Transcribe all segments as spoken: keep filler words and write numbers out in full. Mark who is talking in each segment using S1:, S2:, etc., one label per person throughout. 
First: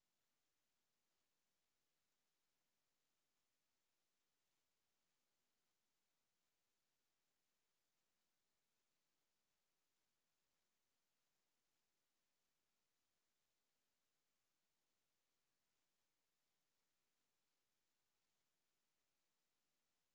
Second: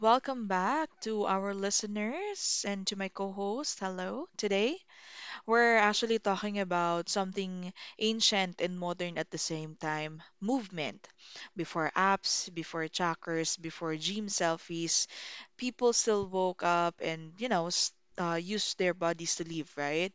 S1: Welcome back to our listeners and to my co host. Hello, today. We're actually talking about something ancient and modern at the same time movement. Before apps, before trackers, before gym selfies, people still woke up and, you know, s uh, used their bodies to live, right?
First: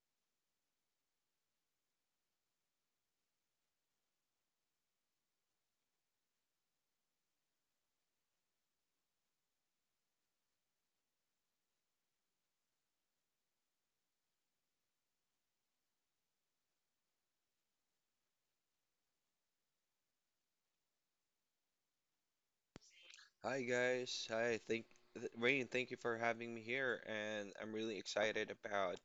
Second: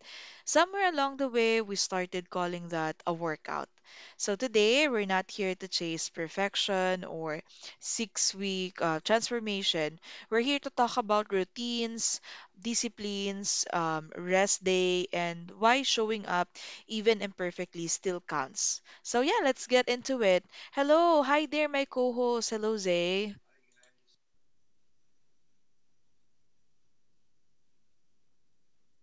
S1: Somewhere along the way, we started calling that a workout. So today, we're not here to chase perfection or six-week uh, transformation. We're here to talk about routines, disciplines, um, rest day, and why showing up even imperfectly still counts. So yeah, let's get into it. Hello, hi there, my co-host. Hello, Zay.
S2: Hi guys. Hi. Thank th- Rain, thank you for having me here, and I'm really excited about,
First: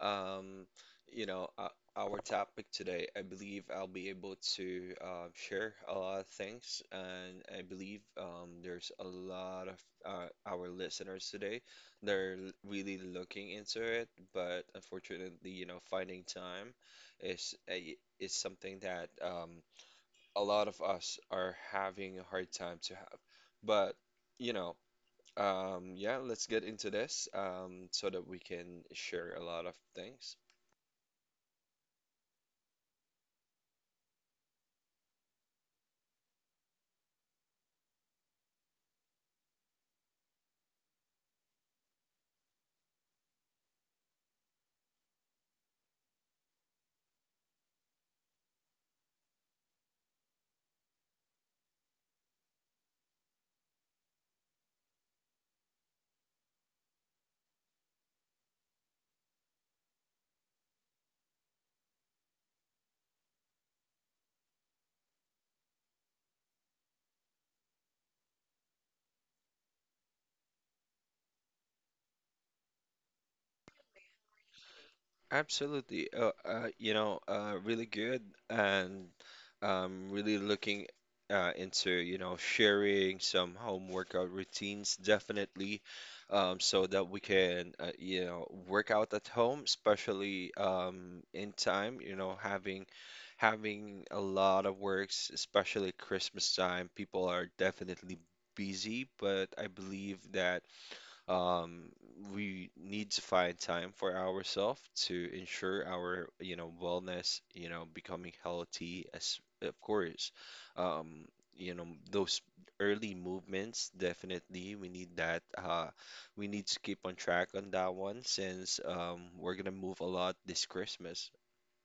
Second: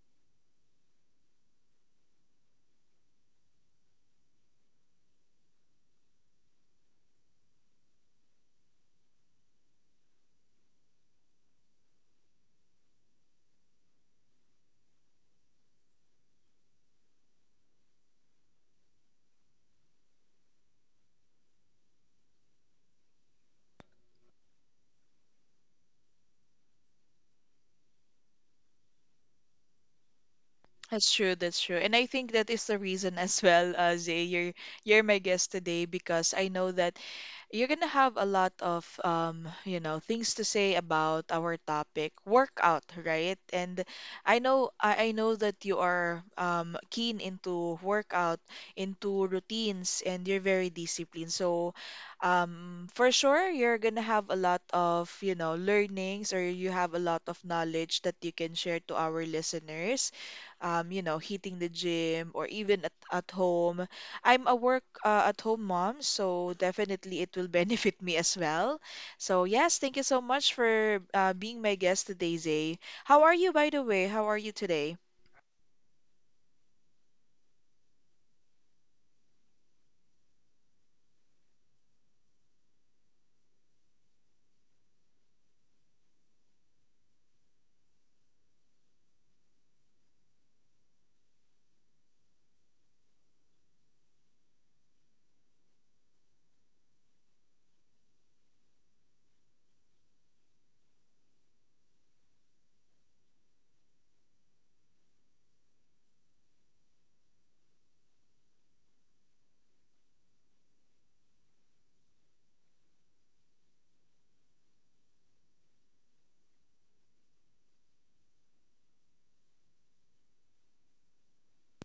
S2: um, you know, uh, our topic today. I believe I'll be able to uh, share a lot of things, and I believe um, there's a lot of uh, our listeners today. They're l- really looking into it, but unfortunately, you know, finding time is a, is something that um, a lot of us are having a hard time to have. But, you know, um, yeah, let's get into this um, so that we can share a lot of things.
S1: That's true, that's true. And I think that is the reason as well, uh, Zay, you're you're my guest today because I know that you're gonna have a lot of um, you know, things to say about our topic, workout, right? And I know I, I know that you are um keen into workout, into routines, and you're very disciplined. So um for sure you're gonna have a lot of, you know, learnings or you have a lot of knowledge that you can share to our listeners um, you know, hitting the gym or even at, at home. I'm a work uh, at home mom, so definitely it will benefit me as well. So, yes, thank you so much for uh, being my guest today, Zay. How are you, by the way? How are you today?
S2: Absolutely. Uh, uh, you know, uh, really good and um, really looking uh, into, you know, sharing some home workout routines definitely, um, so that we can, uh, you know, work out at home, especially um, in time, you know, having having a lot of works, especially Christmas time. People are definitely busy, but I believe that, um, we need to find time for ourselves to ensure our, you know, wellness, you know, becoming healthy as of course. Um, you know, those early movements, definitely we need that. Uh, we need to keep on track on that one since um we're gonna move a lot this Christmas.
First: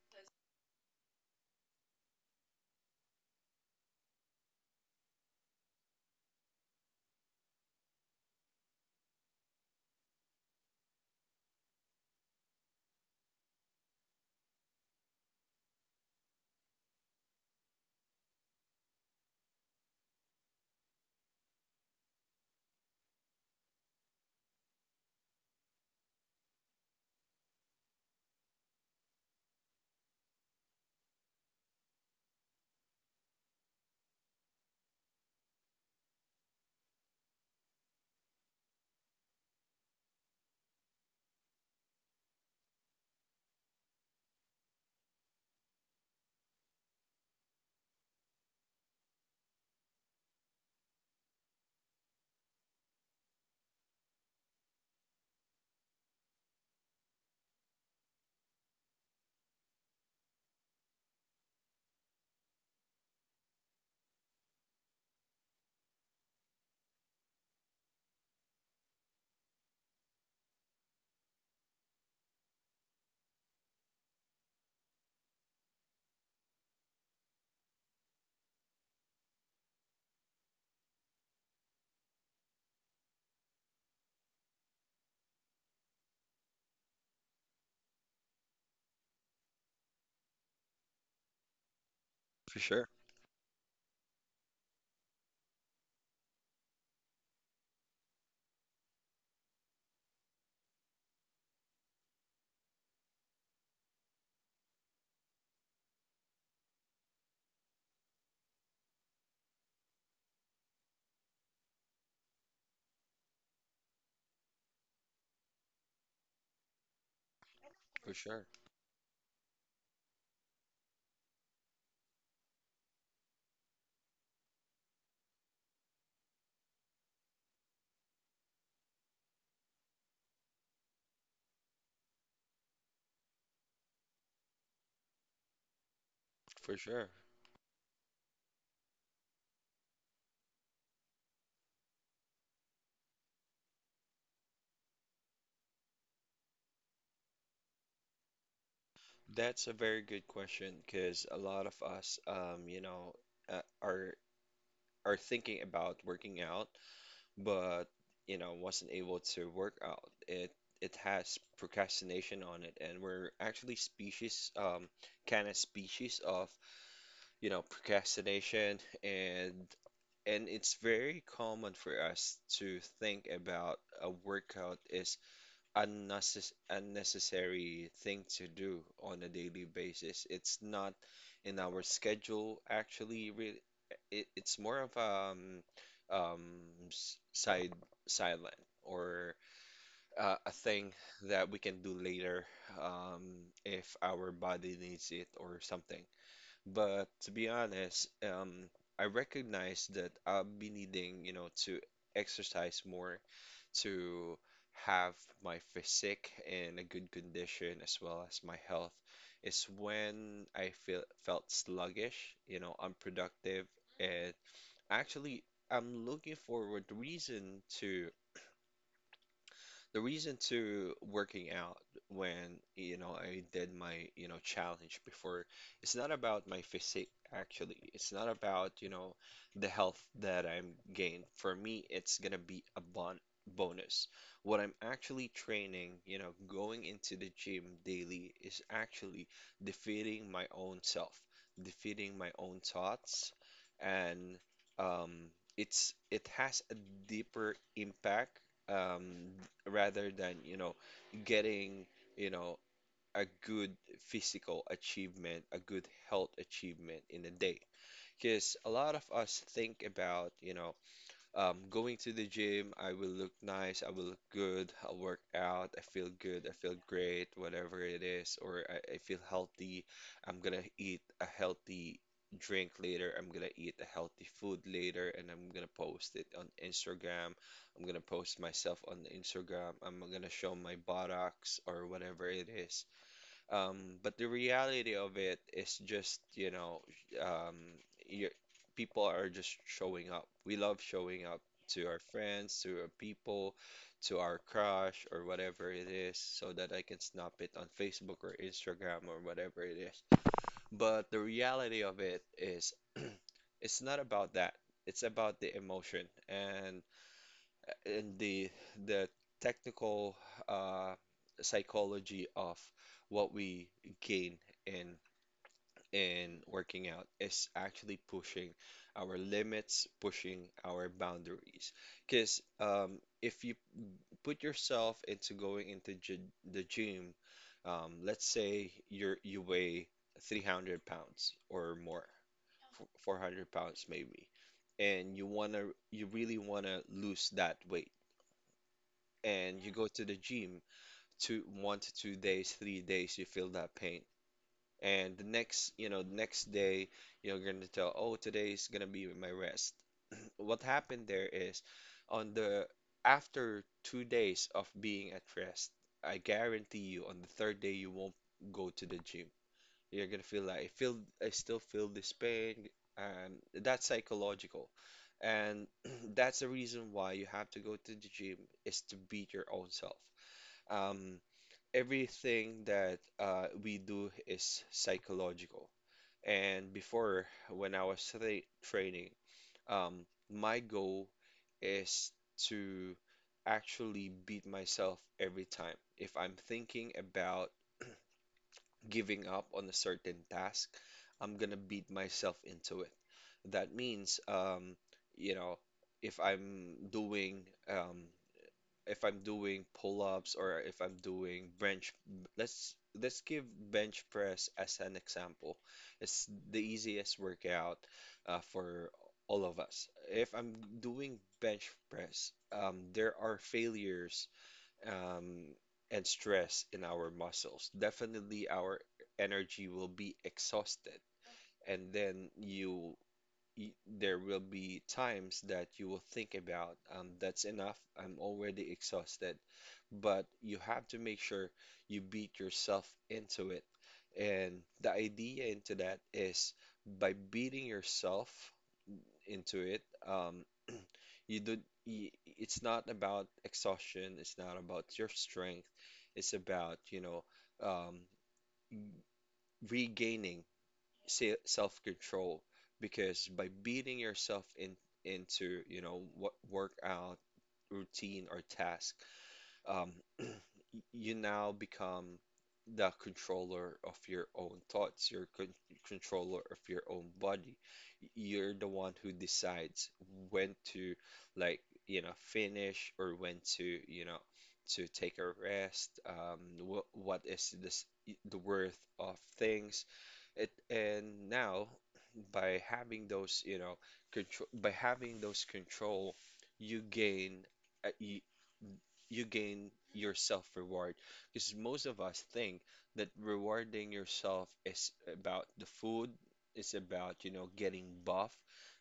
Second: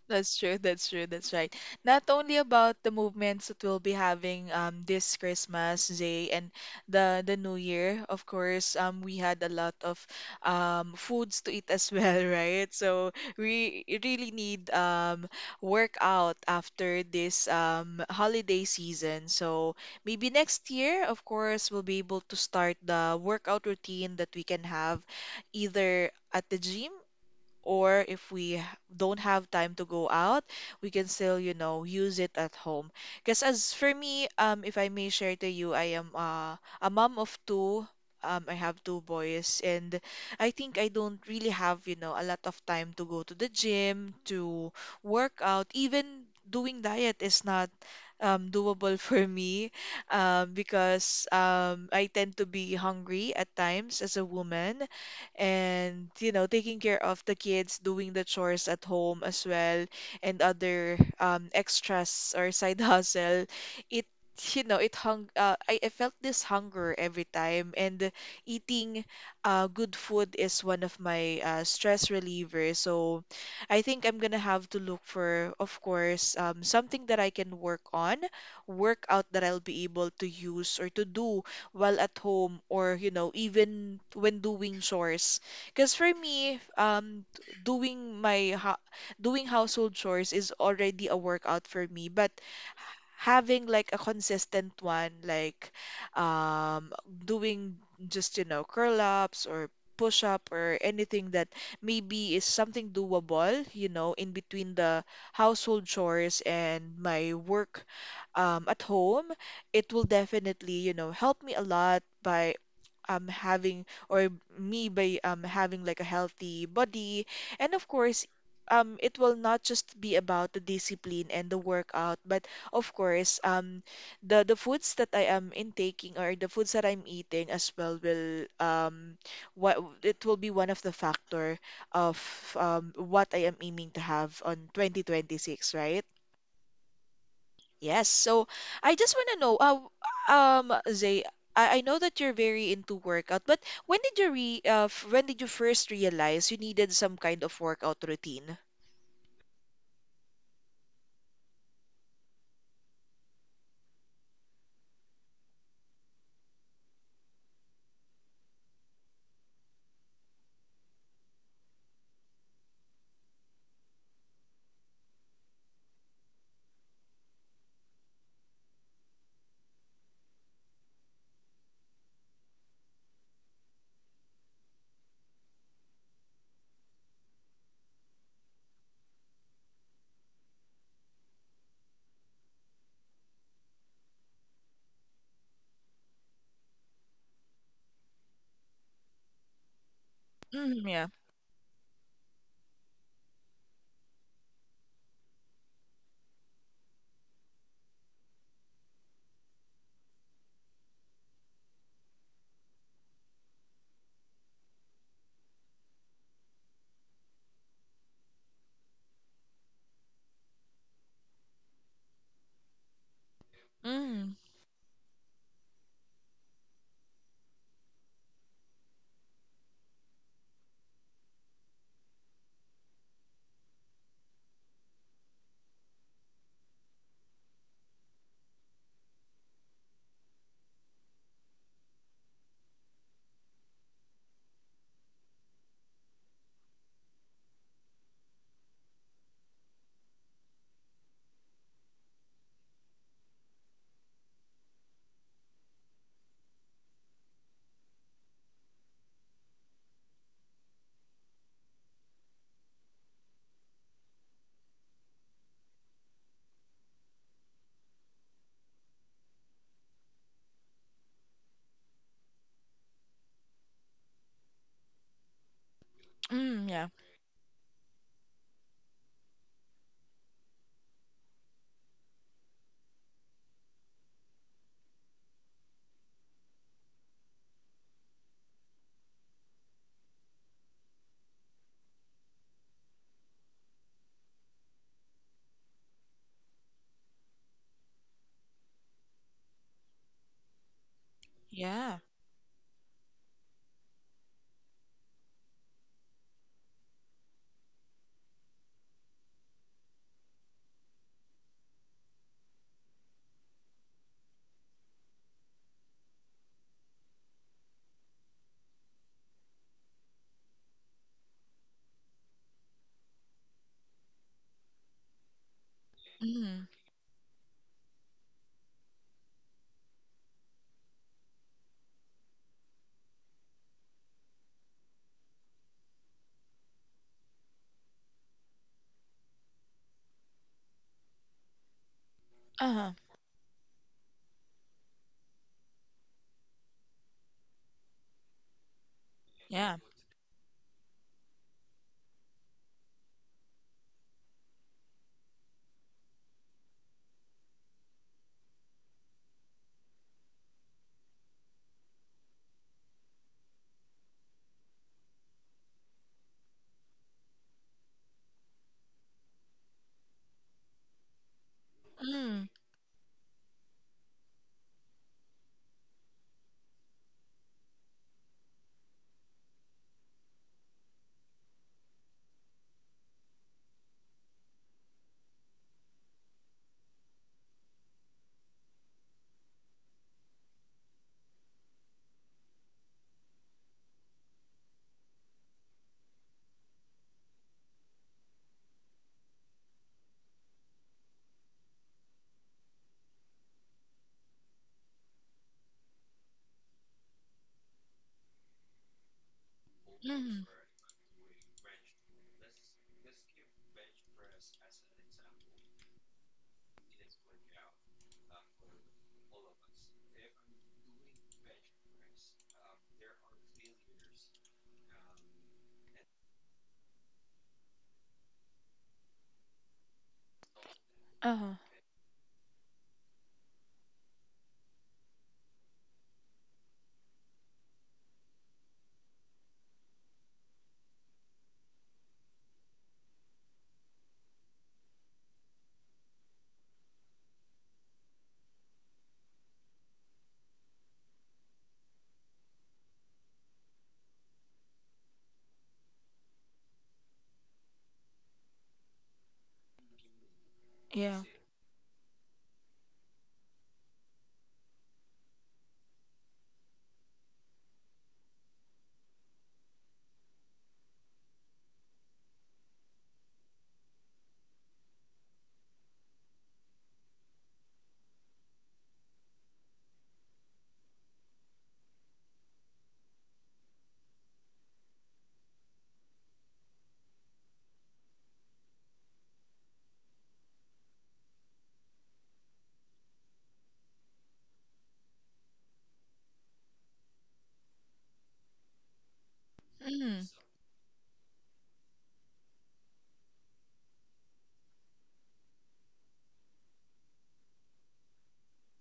S1: That's true. That's true. That's right. Not only about the movements that we'll be having um this Christmas Day and the the New Year, of course. Um, we had a lot of um foods to eat as well, right? So we really need um workout after this um holiday season. So maybe next year, of course, we'll be able to start the workout routine that we can have either at the gym or if we don't have time to go out, we can still, you know, use it at home. Because as for me, um, if I may share to you, I am uh, a mom of two. Um, I have two boys, and I think I don't really have, you know, a lot of time to go to the gym, to work out. Even doing diet is not um, doable for me um, because um, I tend to be hungry at times as a woman and you know taking care of the kids doing the chores at home as well and other um, extras or side hustle it you know it hung uh, I, I felt this hunger every time and eating uh, good food is one of my uh, stress relievers so I think I'm gonna have to look for of course um, something that I can work on workout that I'll be able to use or to do while at home or, you know, even when doing chores. Because for me, um, doing my ho- doing household chores is already a workout for me, but
S2: For sure.
S1: having like a consistent one, like um, doing just, you know, curl ups or push up or anything that maybe is something doable, you know, in between the household chores and my work um, at home it will definitely, you know, help me a lot by um having or me by um having like a healthy body. And of
S2: For
S1: course,
S2: sure.
S1: um it will not just be about the discipline and the workout, but of course, um the the foods that I am intaking or the foods that I'm eating as well will um what it will be one of the factor of um what I am aiming to have on twenty twenty-six, right?
S2: For sure.
S1: Yes. So I just want to know, uh, um, Zay, I, I know that you're very into workout, but when did you re uh, f- when did you first realize you needed some kind of workout routine?
S2: That's a very good question because a lot of us, um, you know, uh, are are thinking about working out but, you know, wasn't able to work out. It it has procrastination on it, and we're actually species, um kind of species of, you know, procrastination. And and it's very common for us to think about a workout is unnecess- unnecessary thing to do on a daily basis. It's not in our schedule, actually. Really, it, it's more of um, um, s- side silent or uh, a
S1: Mm,
S2: thing
S1: yeah.
S2: that we can do later, um, if our body needs it or something. But to be honest, um, I recognize that I'll be needing, you know, to exercise more to have my physique in a good condition as well as my health. Is when I feel felt sluggish, you know, unproductive, and
S1: Mm,
S2: actually I'm looking forward reason to the reason to working out, when, you know, I did my, you know, challenge before, it's not about my physique actually. It's not about, you know, the health that I'm gained. For me, it's gonna be a bon bonus. What I'm actually training, you know, going into the gym daily is actually defeating my own self, defeating my own thoughts, and um, it's it has a deeper impact, um, rather than, you know, getting, you know, a good physical achievement, a good health achievement in a day. Because a lot of us think about, you know, um, going to the gym, I will look nice, I will look good, I'll work out, I feel good, I
S1: mm,
S2: feel
S1: yeah.
S2: great, whatever it is, or I, I feel healthy. I'm gonna eat a healthy drink later, I'm gonna eat a healthy food later, and I'm gonna post it on Instagram. I'm gonna post myself on Instagram. I'm gonna show my buttocks or whatever it is. Um, but the reality of it is just, you know, um, you people are just showing up. We love showing up to our
S1: Yeah.
S2: friends, to our people, to our crush, or whatever it is, so that I can snap it on Facebook or Instagram or whatever it is. But the reality of it is, it's not about that. It's about the emotion and and the the technical uh, psychology of what we gain in in
S1: Mm,
S2: working out is actually pushing our limits, pushing our boundaries. Because um, if you put yourself into going into gy- the gym, um, let's say you're you weigh three hundred pounds or more, f-
S1: uh-huh.
S2: four hundred pounds maybe, and you wanna you really wanna lose that weight, and you
S1: Yeah.
S2: go to the gym two one to two days, three days, you feel that pain, and the next you know next day you're going to tell, oh, today's going to be my rest. What happened there is, on the, after two days of being at rest, I guarantee you, on the third day you won't go to the gym. You're going to feel like i feel I still feel this
S1: Mm,
S2: pain, and that's psychological. And that's the reason why you have to go to the gym, is to beat your own self. um, Everything that uh, we do is psychological. And before, when I was tra training, um, my goal is to actually beat myself every time. If I'm thinking about giving up on a certain task, I'm gonna beat myself into it. That means, um, you know, if I'm doing um, if I'm doing pull-ups
S1: mm,
S2: or if I'm doing bench, let's let's give bench press as an example. It's the easiest workout uh, for all of us. If I'm doing bench press, um, there are failures, um, and stress in our muscles. Definitely, our energy will be exhausted,
S1: uh-huh.
S2: and then you y- there will be times that you will think about, um, that's enough, I'm already exhausted. But you have to make sure you beat yourself into it. And the idea into that is by beating yourself into it, um, you do, y it's not about exhaustion, it's not about your strength, it's about, you know, um, regaining
S1: Yeah.
S2: se self-control, because by beating yourself in into, you know, what workout routine or task, um, you now become the controller of your own thoughts, you're con controller of your own body. You're the one who decides when to, like, you know, finish or when to, you know, to take a rest. Um, wh what is this the worth of things? It and now by having those, you know, control by having those control, you gain. uh, You you gain your
S1: Mm,
S2: self reward. Because most of us think that rewarding yourself is about the food, it's about, you know, getting buff.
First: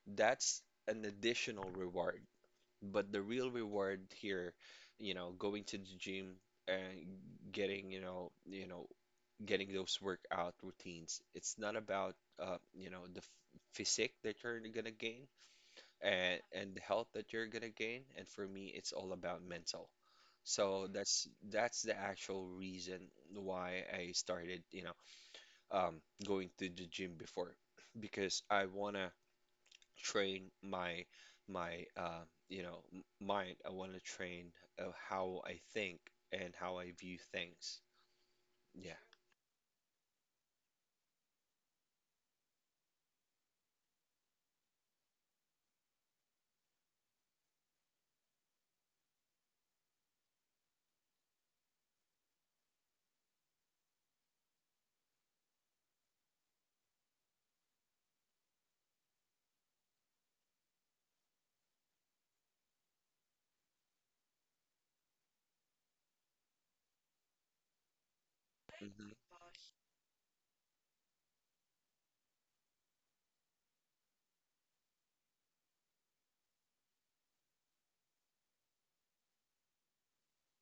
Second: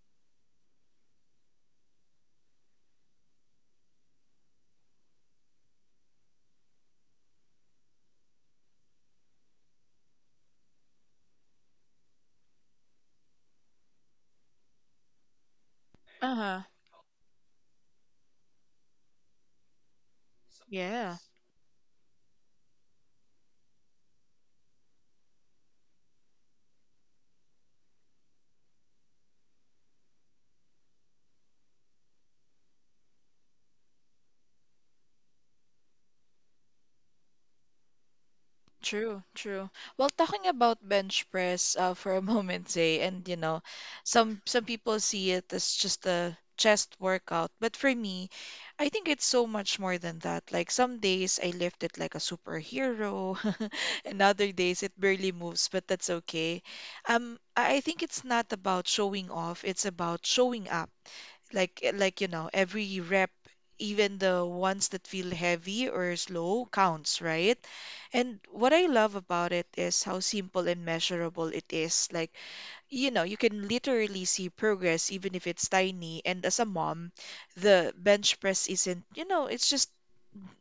S2: That's an additional reward. But the real reward here, you know, going to the gym and getting, you know, you know, getting those workout routines. It's not about, uh, you know, the f- physique that you're gonna gain and
S1: uh-huh.
S2: and the health that you're gonna gain. And for me, it's all about mental. So
S1: Yeah.
S2: that's that's the actual reason why I started, you know, um, going to the gym before, because I wanna train my my uh, you know m- mind. I wanna train uh, how I think and how I view things. Yeah.
S1: True, true. Well, talking about bench press uh, for a moment, Zay, and you know, some some people see it as just a chest workout, but for me, I think it's so much more than that. Like some days I lift it like a superhero, and other days it barely moves, but that's okay. Um, I I think it's not about showing off; it's about showing up like eh, like you know every rep even the ones that feel heavy or slow counts, right? And what I
S2: Hmm.
S1: love about it is how simple and measurable it is, like you know, you can literally see progress even if it's tiny. And as a mom, the bench press isn't, you know, it's just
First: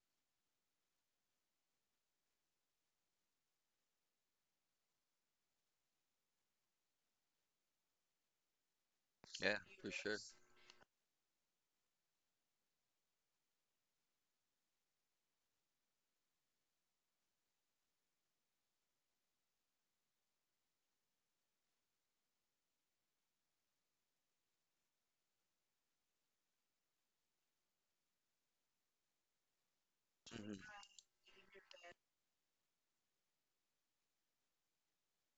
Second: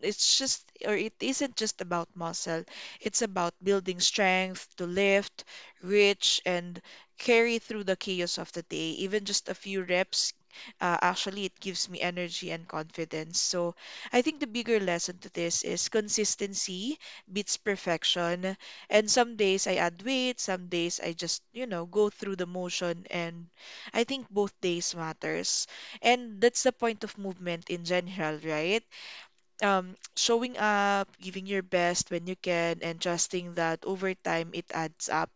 S1: it's just or it isn't just about muscle. It's about building strength to lift, reach, and carry through the chaos of the day. Even just a
S2: Yeah,
S1: few
S2: for sure.
S1: reps, uh, actually, it gives me energy and confidence. So I think the bigger lesson to this is consistency beats perfection. And some days I add weight, some days I just, you know, go through the motion. And I think both days matters. And that's the point of movement in general, right? Um, showing
S2: Hmm.
S1: up, giving your best when you can, and trusting that over time it adds up.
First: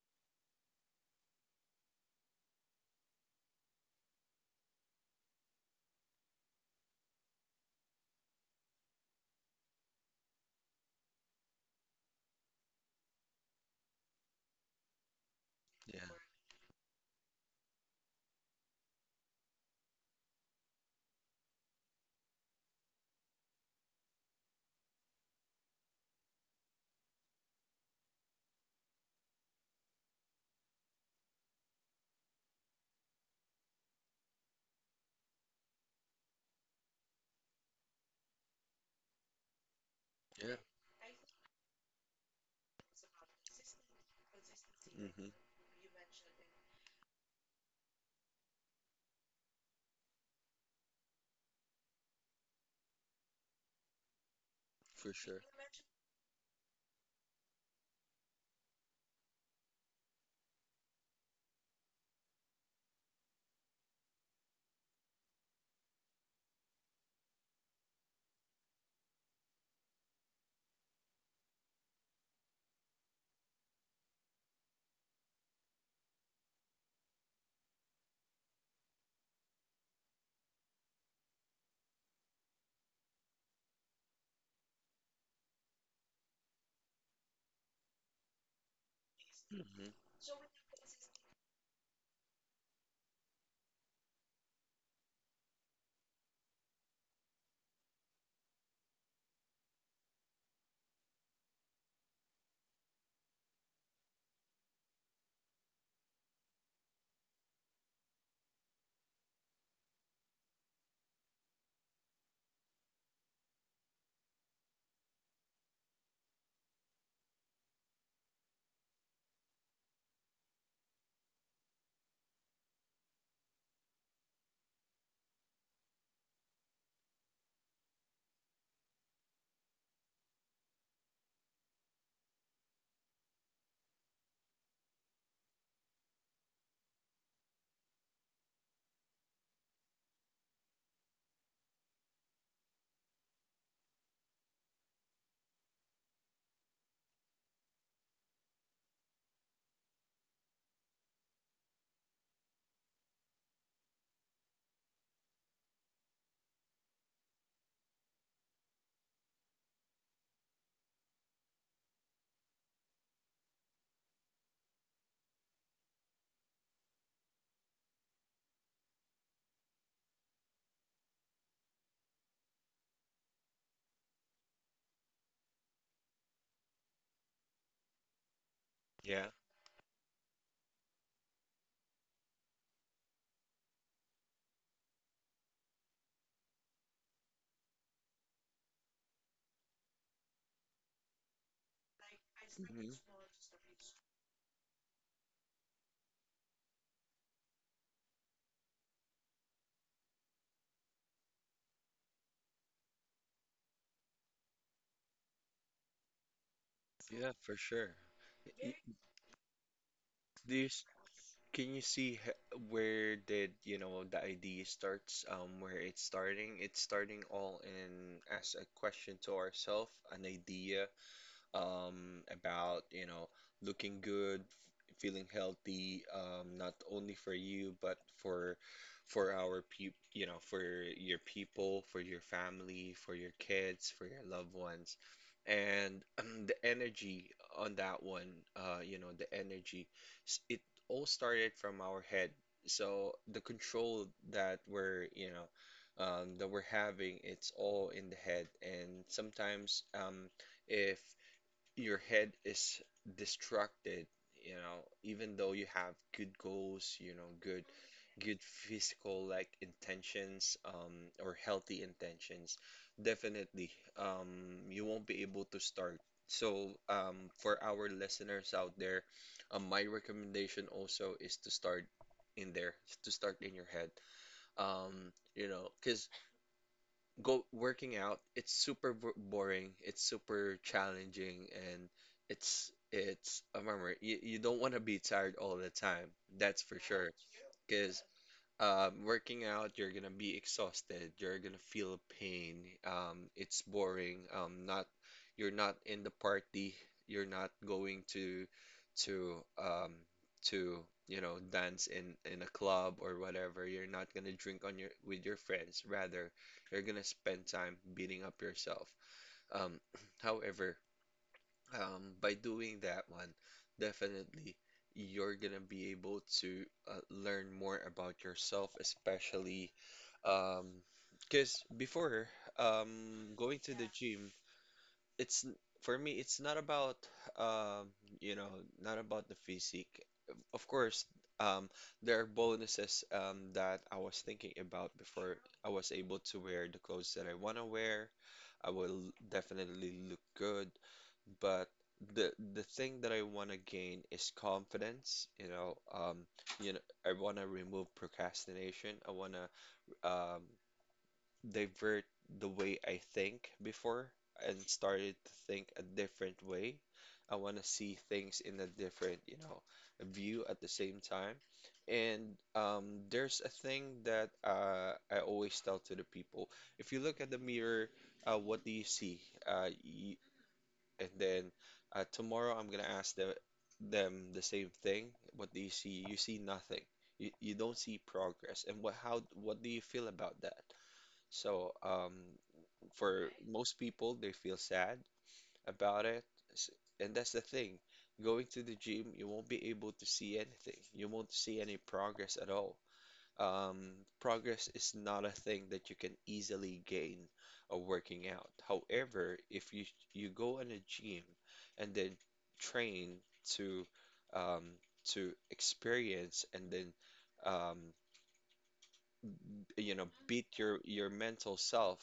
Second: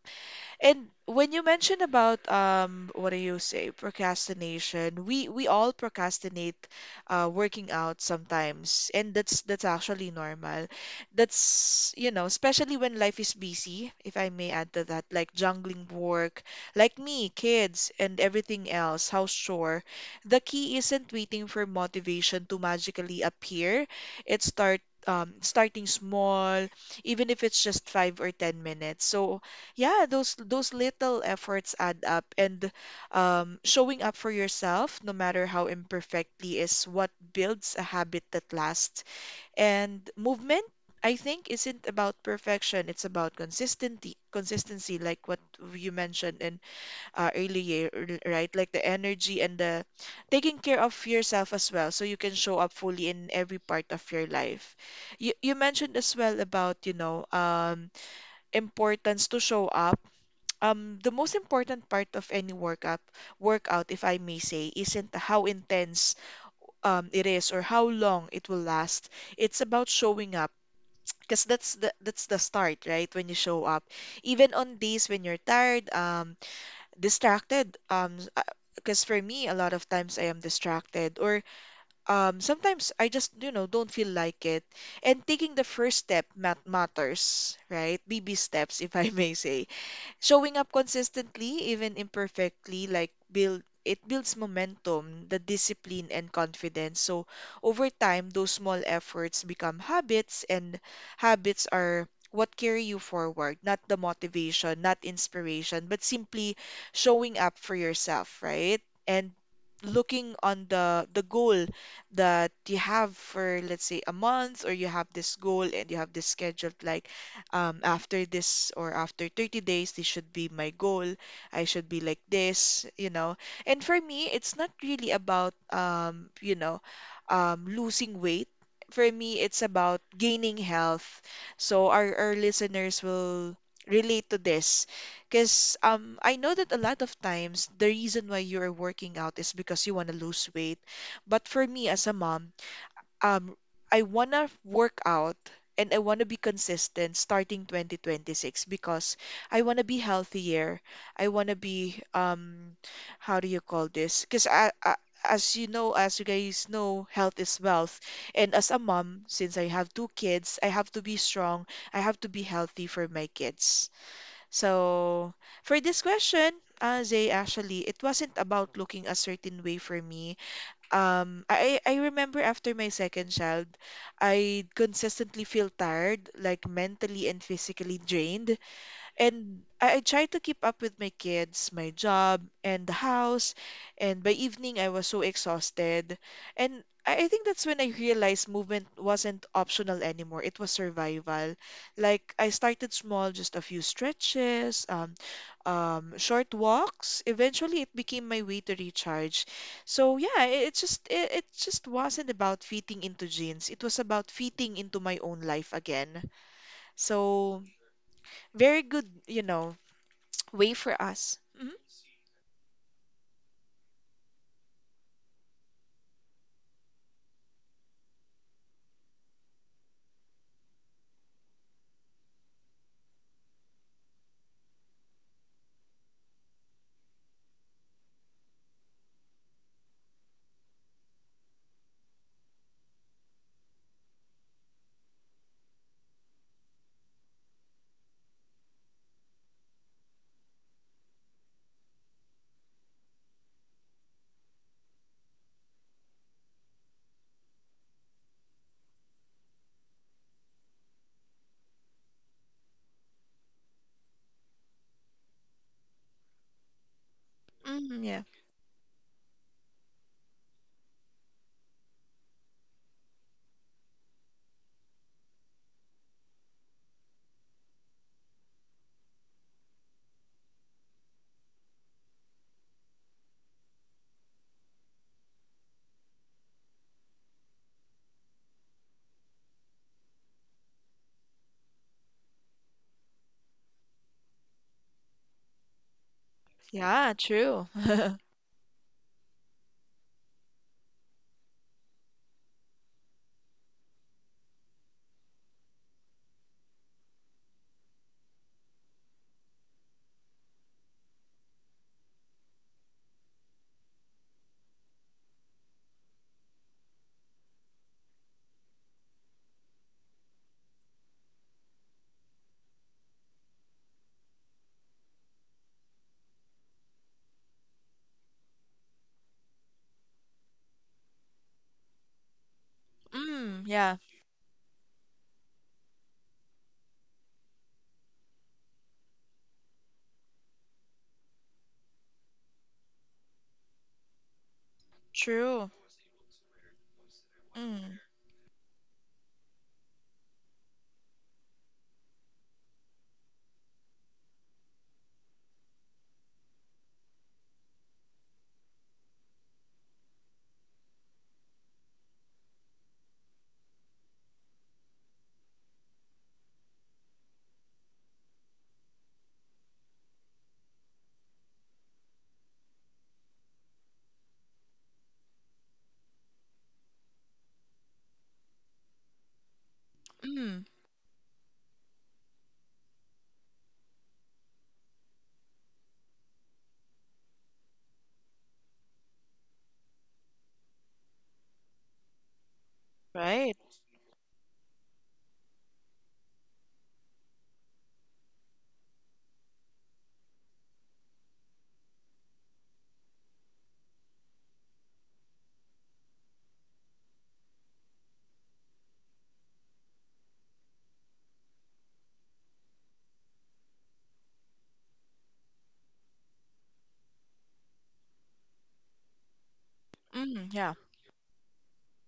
S1: And when you mentioned about um, what do you say, procrastination, we we all procrastinate uh, working out sometimes, and that's that's actually normal. That's you know, especially when life is busy, if I may add to that, like juggling
S2: Yeah.
S1: work, like me, kids, and everything else, house chore. The key isn't waiting for motivation to magically appear. It start um, starting small, even if it's just five or ten minutes. So yeah, those those little efforts add up, and um, showing up for yourself, no matter how imperfectly, is what builds a habit that lasts. And
S2: Yeah.
S1: movement, I think, isn't about perfection. It's about consistency, consistency, like
S2: Hmm.
S1: what you mentioned in uh, earlier, r- right? Like the energy and the taking care of yourself as well, so you can show up fully in every part of your life.
S2: For
S1: You
S2: sure.
S1: you mentioned as well about, you know, um, importance to show up um the most important part of any workup workout, if I may say, isn't how intense um it is or how long it will last. It's about showing up because that's the that's the start, right? When you show up even on days when you're tired, um, distracted, um, because for me a lot of times I am distracted or um sometimes I just, you know, don't feel like it. And taking the first step mat matters, right? Baby steps, if I may say.
S2: Hmm.
S1: Showing up consistently, even imperfectly, like build it builds momentum, the discipline and confidence. So over time, those small efforts become habits, and habits are what carry you forward, not the motivation, not inspiration, but simply showing up for yourself, right? And looking on the the goal that you have for let's say a month, or you have this goal and you have this scheduled like um, after this or after thirty days, this should be my goal. I should be like this, you know. And for me, it's not really about, um, you know, um, losing weight. For me, it's about gaining health. So our, our listeners will relate to this because um, I know that a lot of times the reason why you are working out is because you want to lose weight. But for me as a mom, um I wanna work out and I wanna be consistent starting twenty twenty-six because I wanna be healthier. I wanna be um how do you call this? Because I, I as you know, as you guys know, health is wealth. And as a mom, since I have two kids, I have to be strong. I have to be healthy for my kids. So for this question, uh, Zay, actually, it wasn't about looking a certain way for me. Um, I I I remember after my second child, I consistently feel tired, like mentally and physically drained.
S2: Yeah.
S1: And I, I try to keep up with my kids, my job, and the house. And by evening, I was so exhausted. And I, I think that's when I realized movement wasn't optional anymore. It was survival. Like I started
S2: Hmm.
S1: small, just a few stretches, um, um, short walks. Eventually, it became my way to recharge. So yeah, it, it just it, it just wasn't about fitting into jeans. It was about fitting into my own life again.
S2: Yeah, for
S1: So
S2: sure. Y-
S1: very good, you know,
S2: Do you,
S1: Wait
S2: s-
S1: for us. Mm,
S2: can you see h- Where did, you know, the idea starts, um, where it's starting? It's starting all in as a question to ourselves, an idea, um, about, you know, looking good, feeling healthy, um, not only for you, but for for our people, you know, for your people, for your family, for your kids, for your loved ones. And um, the energy on that one, uh, you know, the energy, s- it all started from our head. So the control that we're, you know, um, that we're having, it's all in the head. And sometimes, um, if your head is distracted, you know, even though you have good goals, you know, good
S1: mm, yeah.
S2: good physical like intentions, um or healthy intentions, definitely, um you won't be able to start. So, um for our listeners out there, um, my recommendation also is to start in there, to start in your head. Um, you know, because go working out, it's super bo- boring, it's super challenging, and it's it's a memory. You, you don't want to be tired all the time, that's for
S1: Yeah,
S2: sure.
S1: true.
S2: Because um, working out, you're gonna be exhausted, you're gonna feel pain, um, it's boring, um, not, you're not in the party, you're not going to to um, to you know, dance in in a club or whatever. You're not gonna drink on your with your friends, rather you're gonna spend time beating up yourself. Um, however, um, by doing that one, definitely you're gonna be able to uh, learn more about yourself, especially um, because before, um,
S1: Mm,
S2: going to the
S1: yeah,
S2: gym, it's, for me, it's not about, um you know, not about the physique, of course. um there are bonuses, um that I was thinking about before.
S1: true.
S2: I was able to wear the clothes that I want to
S1: Mm,
S2: wear, I will definitely look good, but the the thing that I want to gain is confidence, you know, um you know, I want to remove procrastination. I want to, um divert the way I think before and started to think a different way. I want to see things in a different, you know, view at the same time. And, um, there's a thing that uh, I always tell to the people. If you look at the mirror, uh, what do you see? Uh, y
S1: mm,
S2: and then uh, tomorrow I'm gonna ask the, them the same thing. What do you see? You see nothing. You, you don't see progress. And what, how, what do you feel about that? So, um, for
S1: right.
S2: most people, they feel sad about it. S- And that's the thing. Going to the gym, you won't be able to see anything. You won't see any progress at all. Um, Progress is not a thing that you can easily gain uh, working out. However, if you you go in a gym and then train to um, to experience and then um, you know
S1: Mm,
S2: beat
S1: yeah,
S2: your your mental self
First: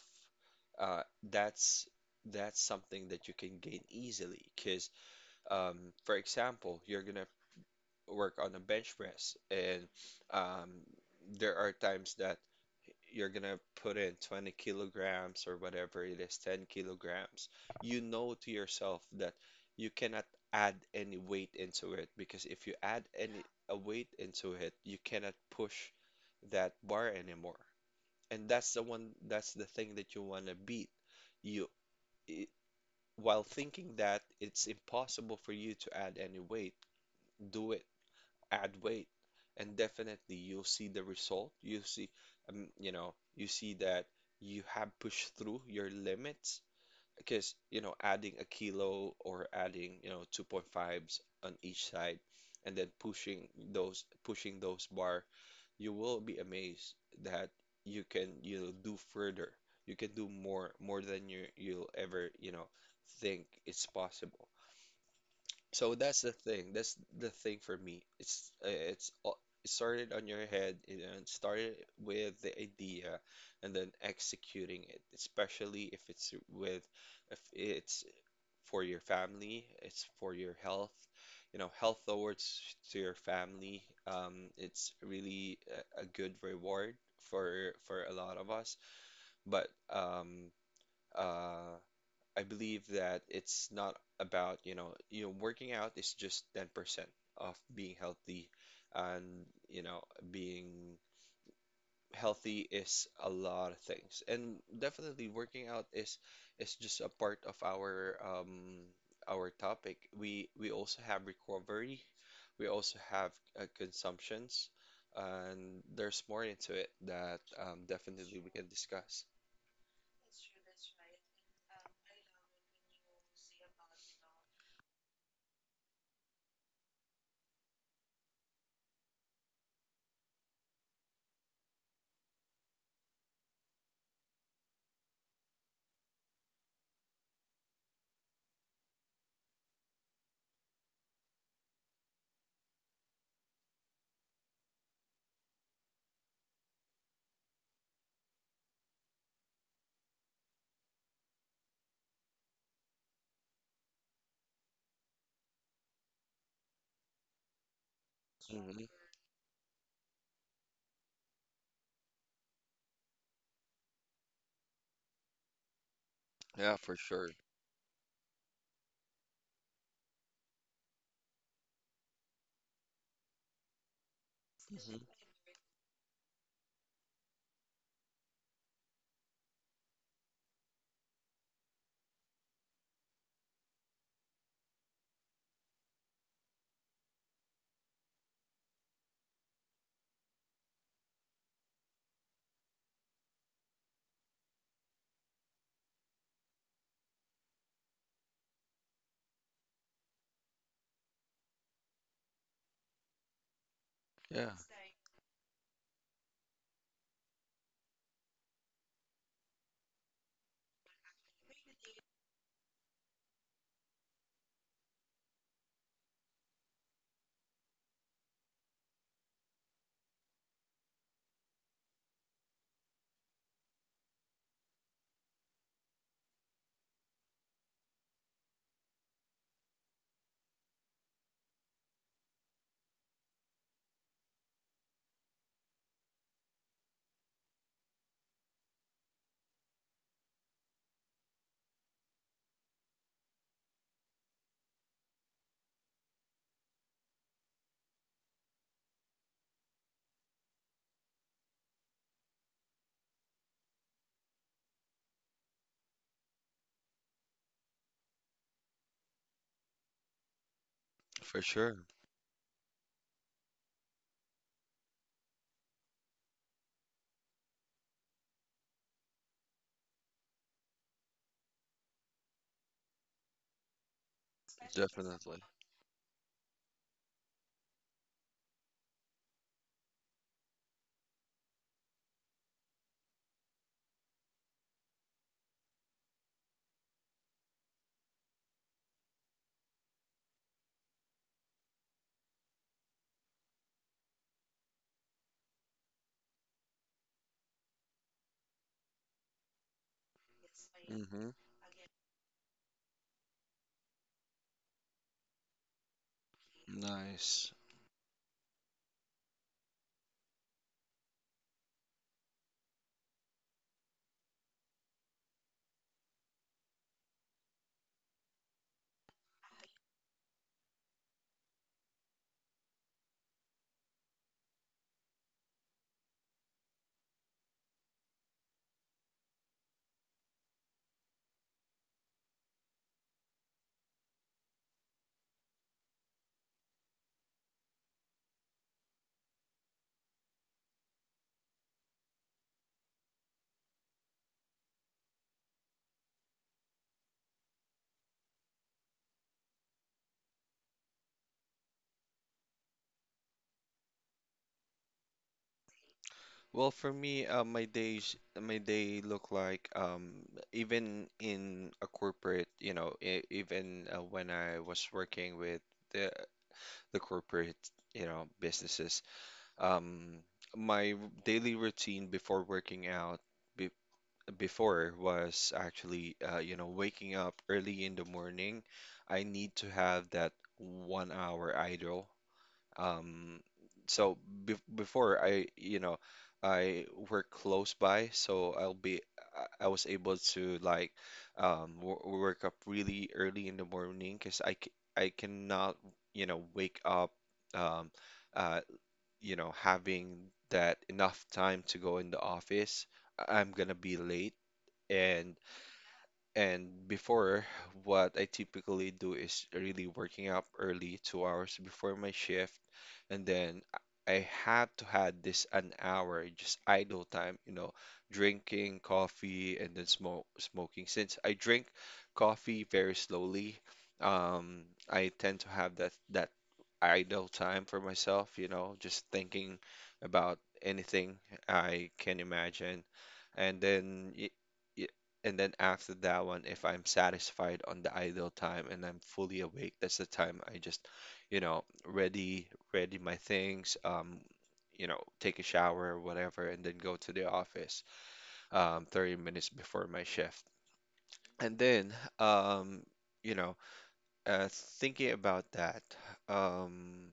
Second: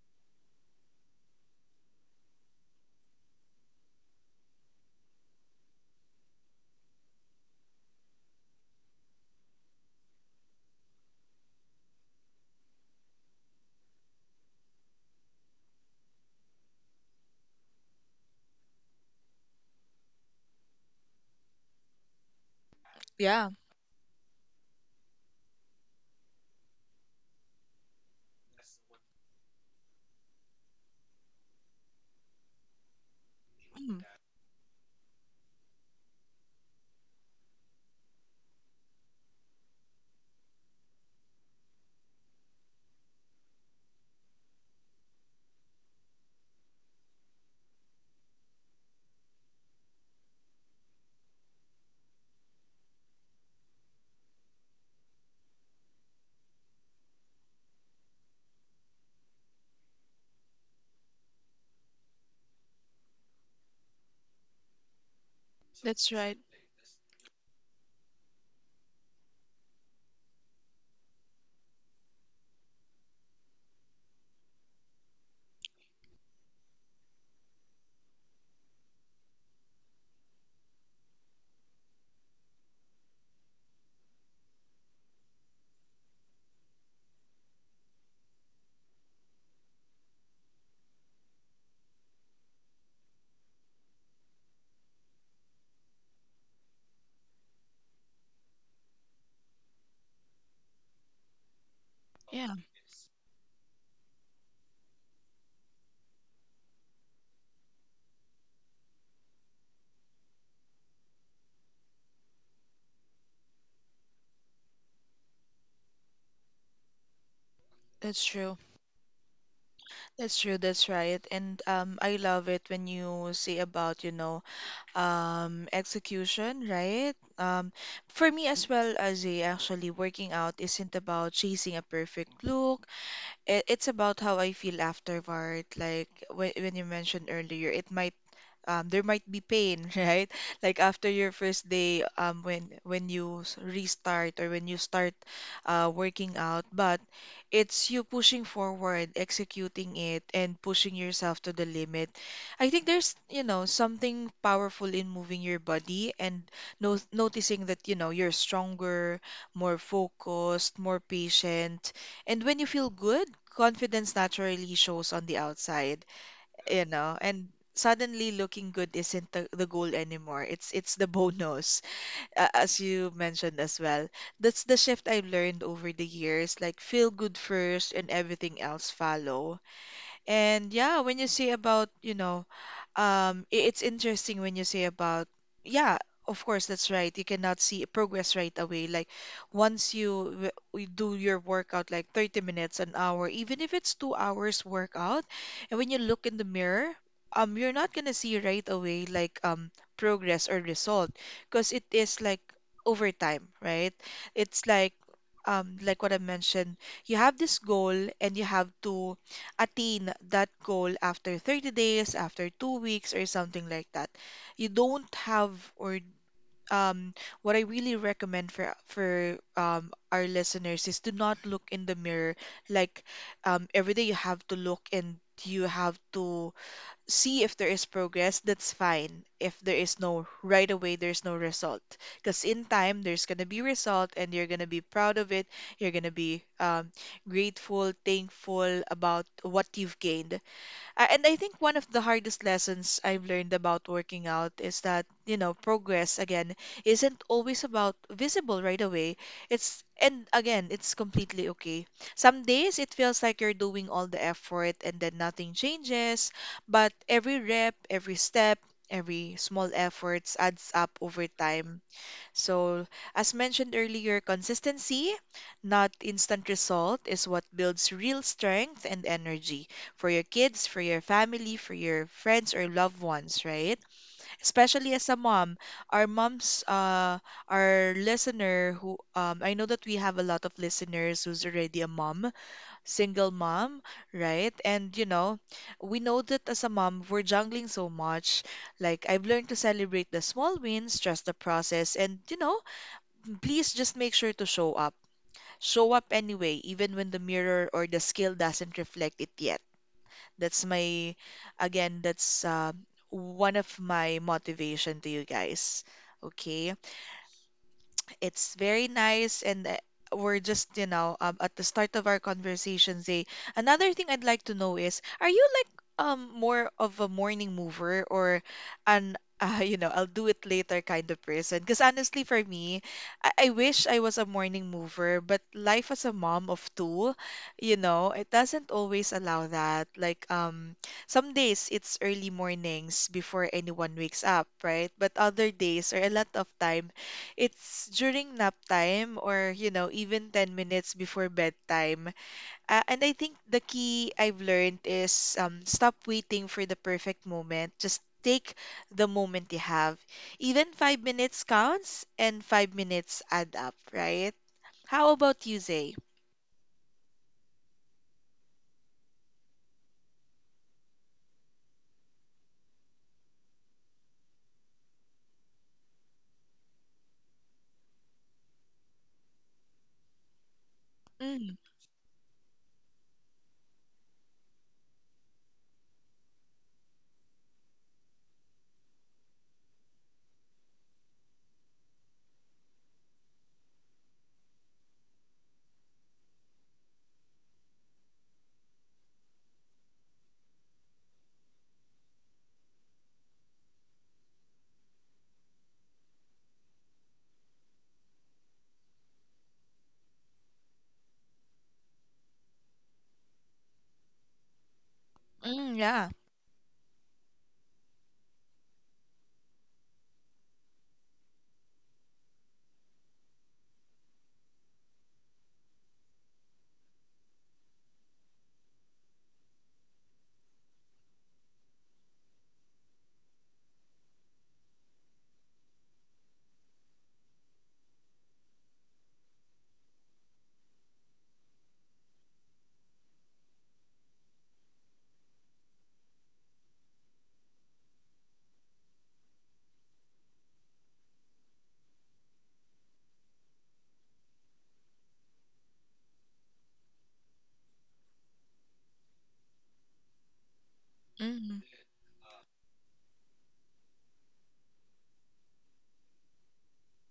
S2: uh, that's that's something that you can gain easily because um, for example you're gonna work on a bench press and um, there are times that you're gonna put in twenty kilograms or whatever it is ten kilograms you know to yourself that you cannot add any weight into it because if you add any
S1: yeah.
S2: a weight into it you cannot push that bar anymore and that's the one that's the thing that you want to beat you i- while thinking
S1: Mm,
S2: that it's impossible for you to add any weight, do it, add weight, and definitely you'll see the result. You see, um, you know you see that you have pushed through your limits because you know adding a kilo or adding you know two point fives on each side and then pushing those pushing those bar you will be amazed that you can you know do further. You can do more more than you you'll ever you know think it's possible. So
S1: that's
S2: that's the
S1: right.
S2: thing that's the thing for me it's uh, it's all- it started on your head, you know, and started with the idea and then executing it, especially if it's with if it's for your family, it's for your health. You know, health awards to your family, um, it's really a, a good reward for for a lot of us. But um, uh, I believe that it's not about, you know, you know, working out is just ten percent of being healthy and, you know, being
S1: Yeah,
S2: healthy is a lot of things, and definitely working out is is just a part of our um, our topic. We we also have recovery, we also have uh, consumptions, and there's more into it that um,
S1: that's
S2: definitely we
S1: true.
S2: can discuss.
S1: That's true. That's right. And um, I love it when you say about, you know, um, execution, right? Um, for me as well, as a actually working out isn't about chasing a perfect look. It, it's about how I feel afterward. Like when, when you mentioned earlier, it might um, there might be pain, right? Like after your first day, um, when when you s- restart or when you start uh, working out, but it's you pushing forward, executing it, and pushing yourself to the limit. I think there's, you know, something powerful in moving your body and no noticing that, you know, you're
S2: Hmm.
S1: stronger, more focused, more patient, and when you feel good, confidence naturally shows on the outside,
S2: Yeah,
S1: you
S2: for
S1: know,
S2: sure.
S1: and suddenly looking good isn't the, the goal anymore, it's it's the bonus, uh, as you mentioned as well. That's the
S2: Hmm.
S1: shift I've learned over the years, like feel good first and everything else follow. And yeah, when you say about, you know, um, i- it's interesting when you say about, yeah, of course, that's right. You cannot see progress right away. Like once you w- we do your workout, like thirty minutes, an hour, even if it's two hours workout, and when you look in the mirror, um, you're not gonna see right away, like um progress or result, because it is like over time, right?
S2: Yeah,
S1: It's like um like what I mentioned, you have this goal and you have to attain that goal after thirty days, after two weeks, or something like that. You don't have, or um, what I really recommend for for um, our listeners is to not look in the mirror. Like um, every day you have to look and you have to see if there is progress, that's fine. If there is no right away, there's no result. Because in time, there's gonna be result, and you're gonna be proud of it. You're gonna be um, grateful, thankful about what you've gained. Uh, and I think one of the hardest lessons I've learned about working out is that, you know, progress again isn't always about visible right away. It's and again, it's completely okay. Some days it feels like you're doing all the effort and then nothing changes, but every rep, every step, every small efforts adds up over
S2: for
S1: time.
S2: sure.
S1: So, as mentioned earlier, consistency, not instant result, is what builds real strength and energy for your kids, for your family, for your friends or loved ones, right? Especially as a
S2: Definitely.
S1: mom, our moms, uh, our listener who, um, I know that we have a lot of listeners who's already a mom, single mom, right? And you know, we know that as a mom, we're juggling so much. Like I've learned to celebrate the small wins, trust the process, and you know, please just make sure to show up. Show up anyway, even when the mirror or the scale doesn't reflect it yet. That's my,
S2: Hmm.
S1: Again, that's uh, one of my motivation to you guys. Okay,
S2: Nice.
S1: it's very nice and uh, we're just, you know, um, at the start of our conversation say another thing I'd like to know is, are you like um more of a morning mover or an uh, you know, I'll do it later kind of person? Because honestly for me, I-, I wish I was a morning mover, but life as a mom of two, you know, it doesn't always allow that. Like um some days it's early mornings before anyone wakes up, right? But other days or a lot of time it's during nap time or, you know, even ten minutes before bedtime. Uh, and I think the key I've learned is, um, stop waiting for the perfect moment. Just take the moment you have. Even five minutes counts and five minutes add up, right? How about you, Zay?
S2: Well, for me, uh, my days, my day look like um, even in a corporate, you know, e- even uh, when I was working with the the corporate, you know, businesses, um, my r- daily
S1: Mm.
S2: routine before working out, be before was actually, uh, you know, waking up early in the morning. I need to have that one hour idle um, so be before I, you know, I work close by, so I'll be I I was able to like um w work up really early in the morning because I c I cannot, you know, wake up um uh you know having that enough time to go in the office. I- I'm gonna be late and
S1: Mm, yeah.
S2: and before, what I typically do is really working up early, two hours before my shift, and then I I had to had this an hour just idle time, you know, drinking coffee and then smoke smoking. Since I drink coffee very slowly, um, I tend to have that that idle time for myself, you know, just thinking about anything I can imagine, and then. y- and then after that one, if I'm satisfied on the idle time and I'm fully awake, that's the time I just, you know, ready, ready my things, um, you know, take a shower or whatever, and then go to the office, um, thirty minutes before my shift. And
S1: Mm.
S2: then, um, you know, uh, thinking about that, um,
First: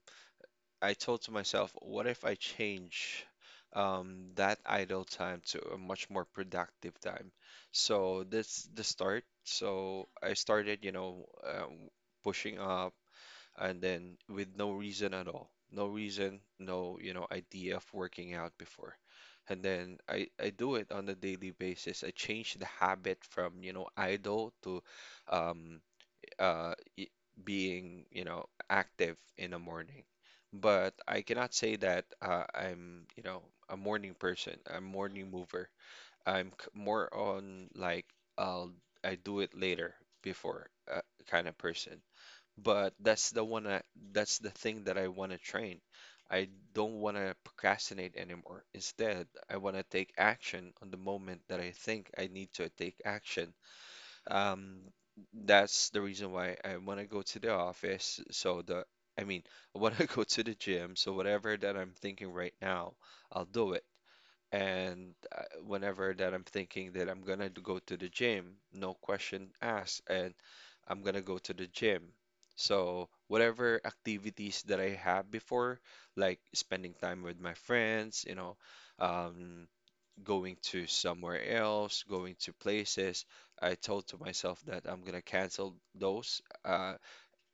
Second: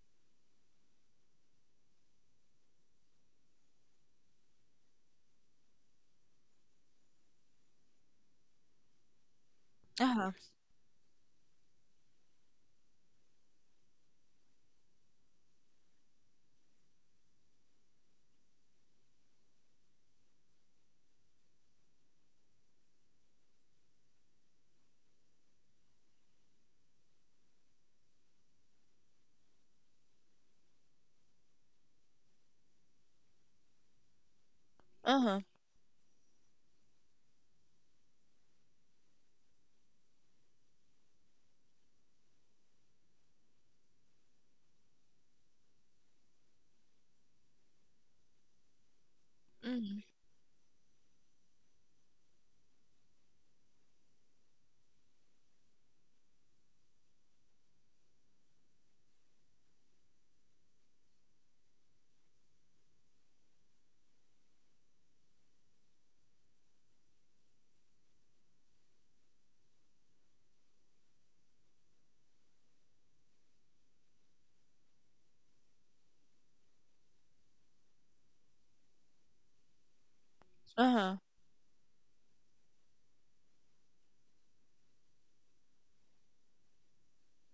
S2: I told to myself, what if I change um, that idle time to a much more productive time? So that's the start. So
S1: Uh-huh.
S2: I started, you know, um, pushing up and then with no reason at all. No reason, no, you know, idea of working out before. And then I, I do it on a daily basis. I change the habit from, you know, idle to um, uh, y- being, you know, active in the morning. But I cannot say that uh, I'm, you know, a morning person, I'm morning
S1: Uh-huh.
S2: mover. I'm c- more on like I'll I do it later before uh, kind of person. But that's the one that, that's the thing that I want to train. I don't want to procrastinate anymore. Instead, I want to
S1: Mm.
S2: take action on the moment that I think I need to take action. um, that's the reason why I want to go to the office. So the, I mean, I want to go to the gym. So whatever that I'm thinking right now, I'll do it. And uh, whenever that I'm thinking that I'm gonna go to the gym, no question asked, and I'm gonna go to the gym. So whatever activities that I have before, like spending time with my friends, you know, um, going to
S1: Uh-huh.
S2: somewhere else, going to places, I told to myself that I'm gonna cancel those. Uh,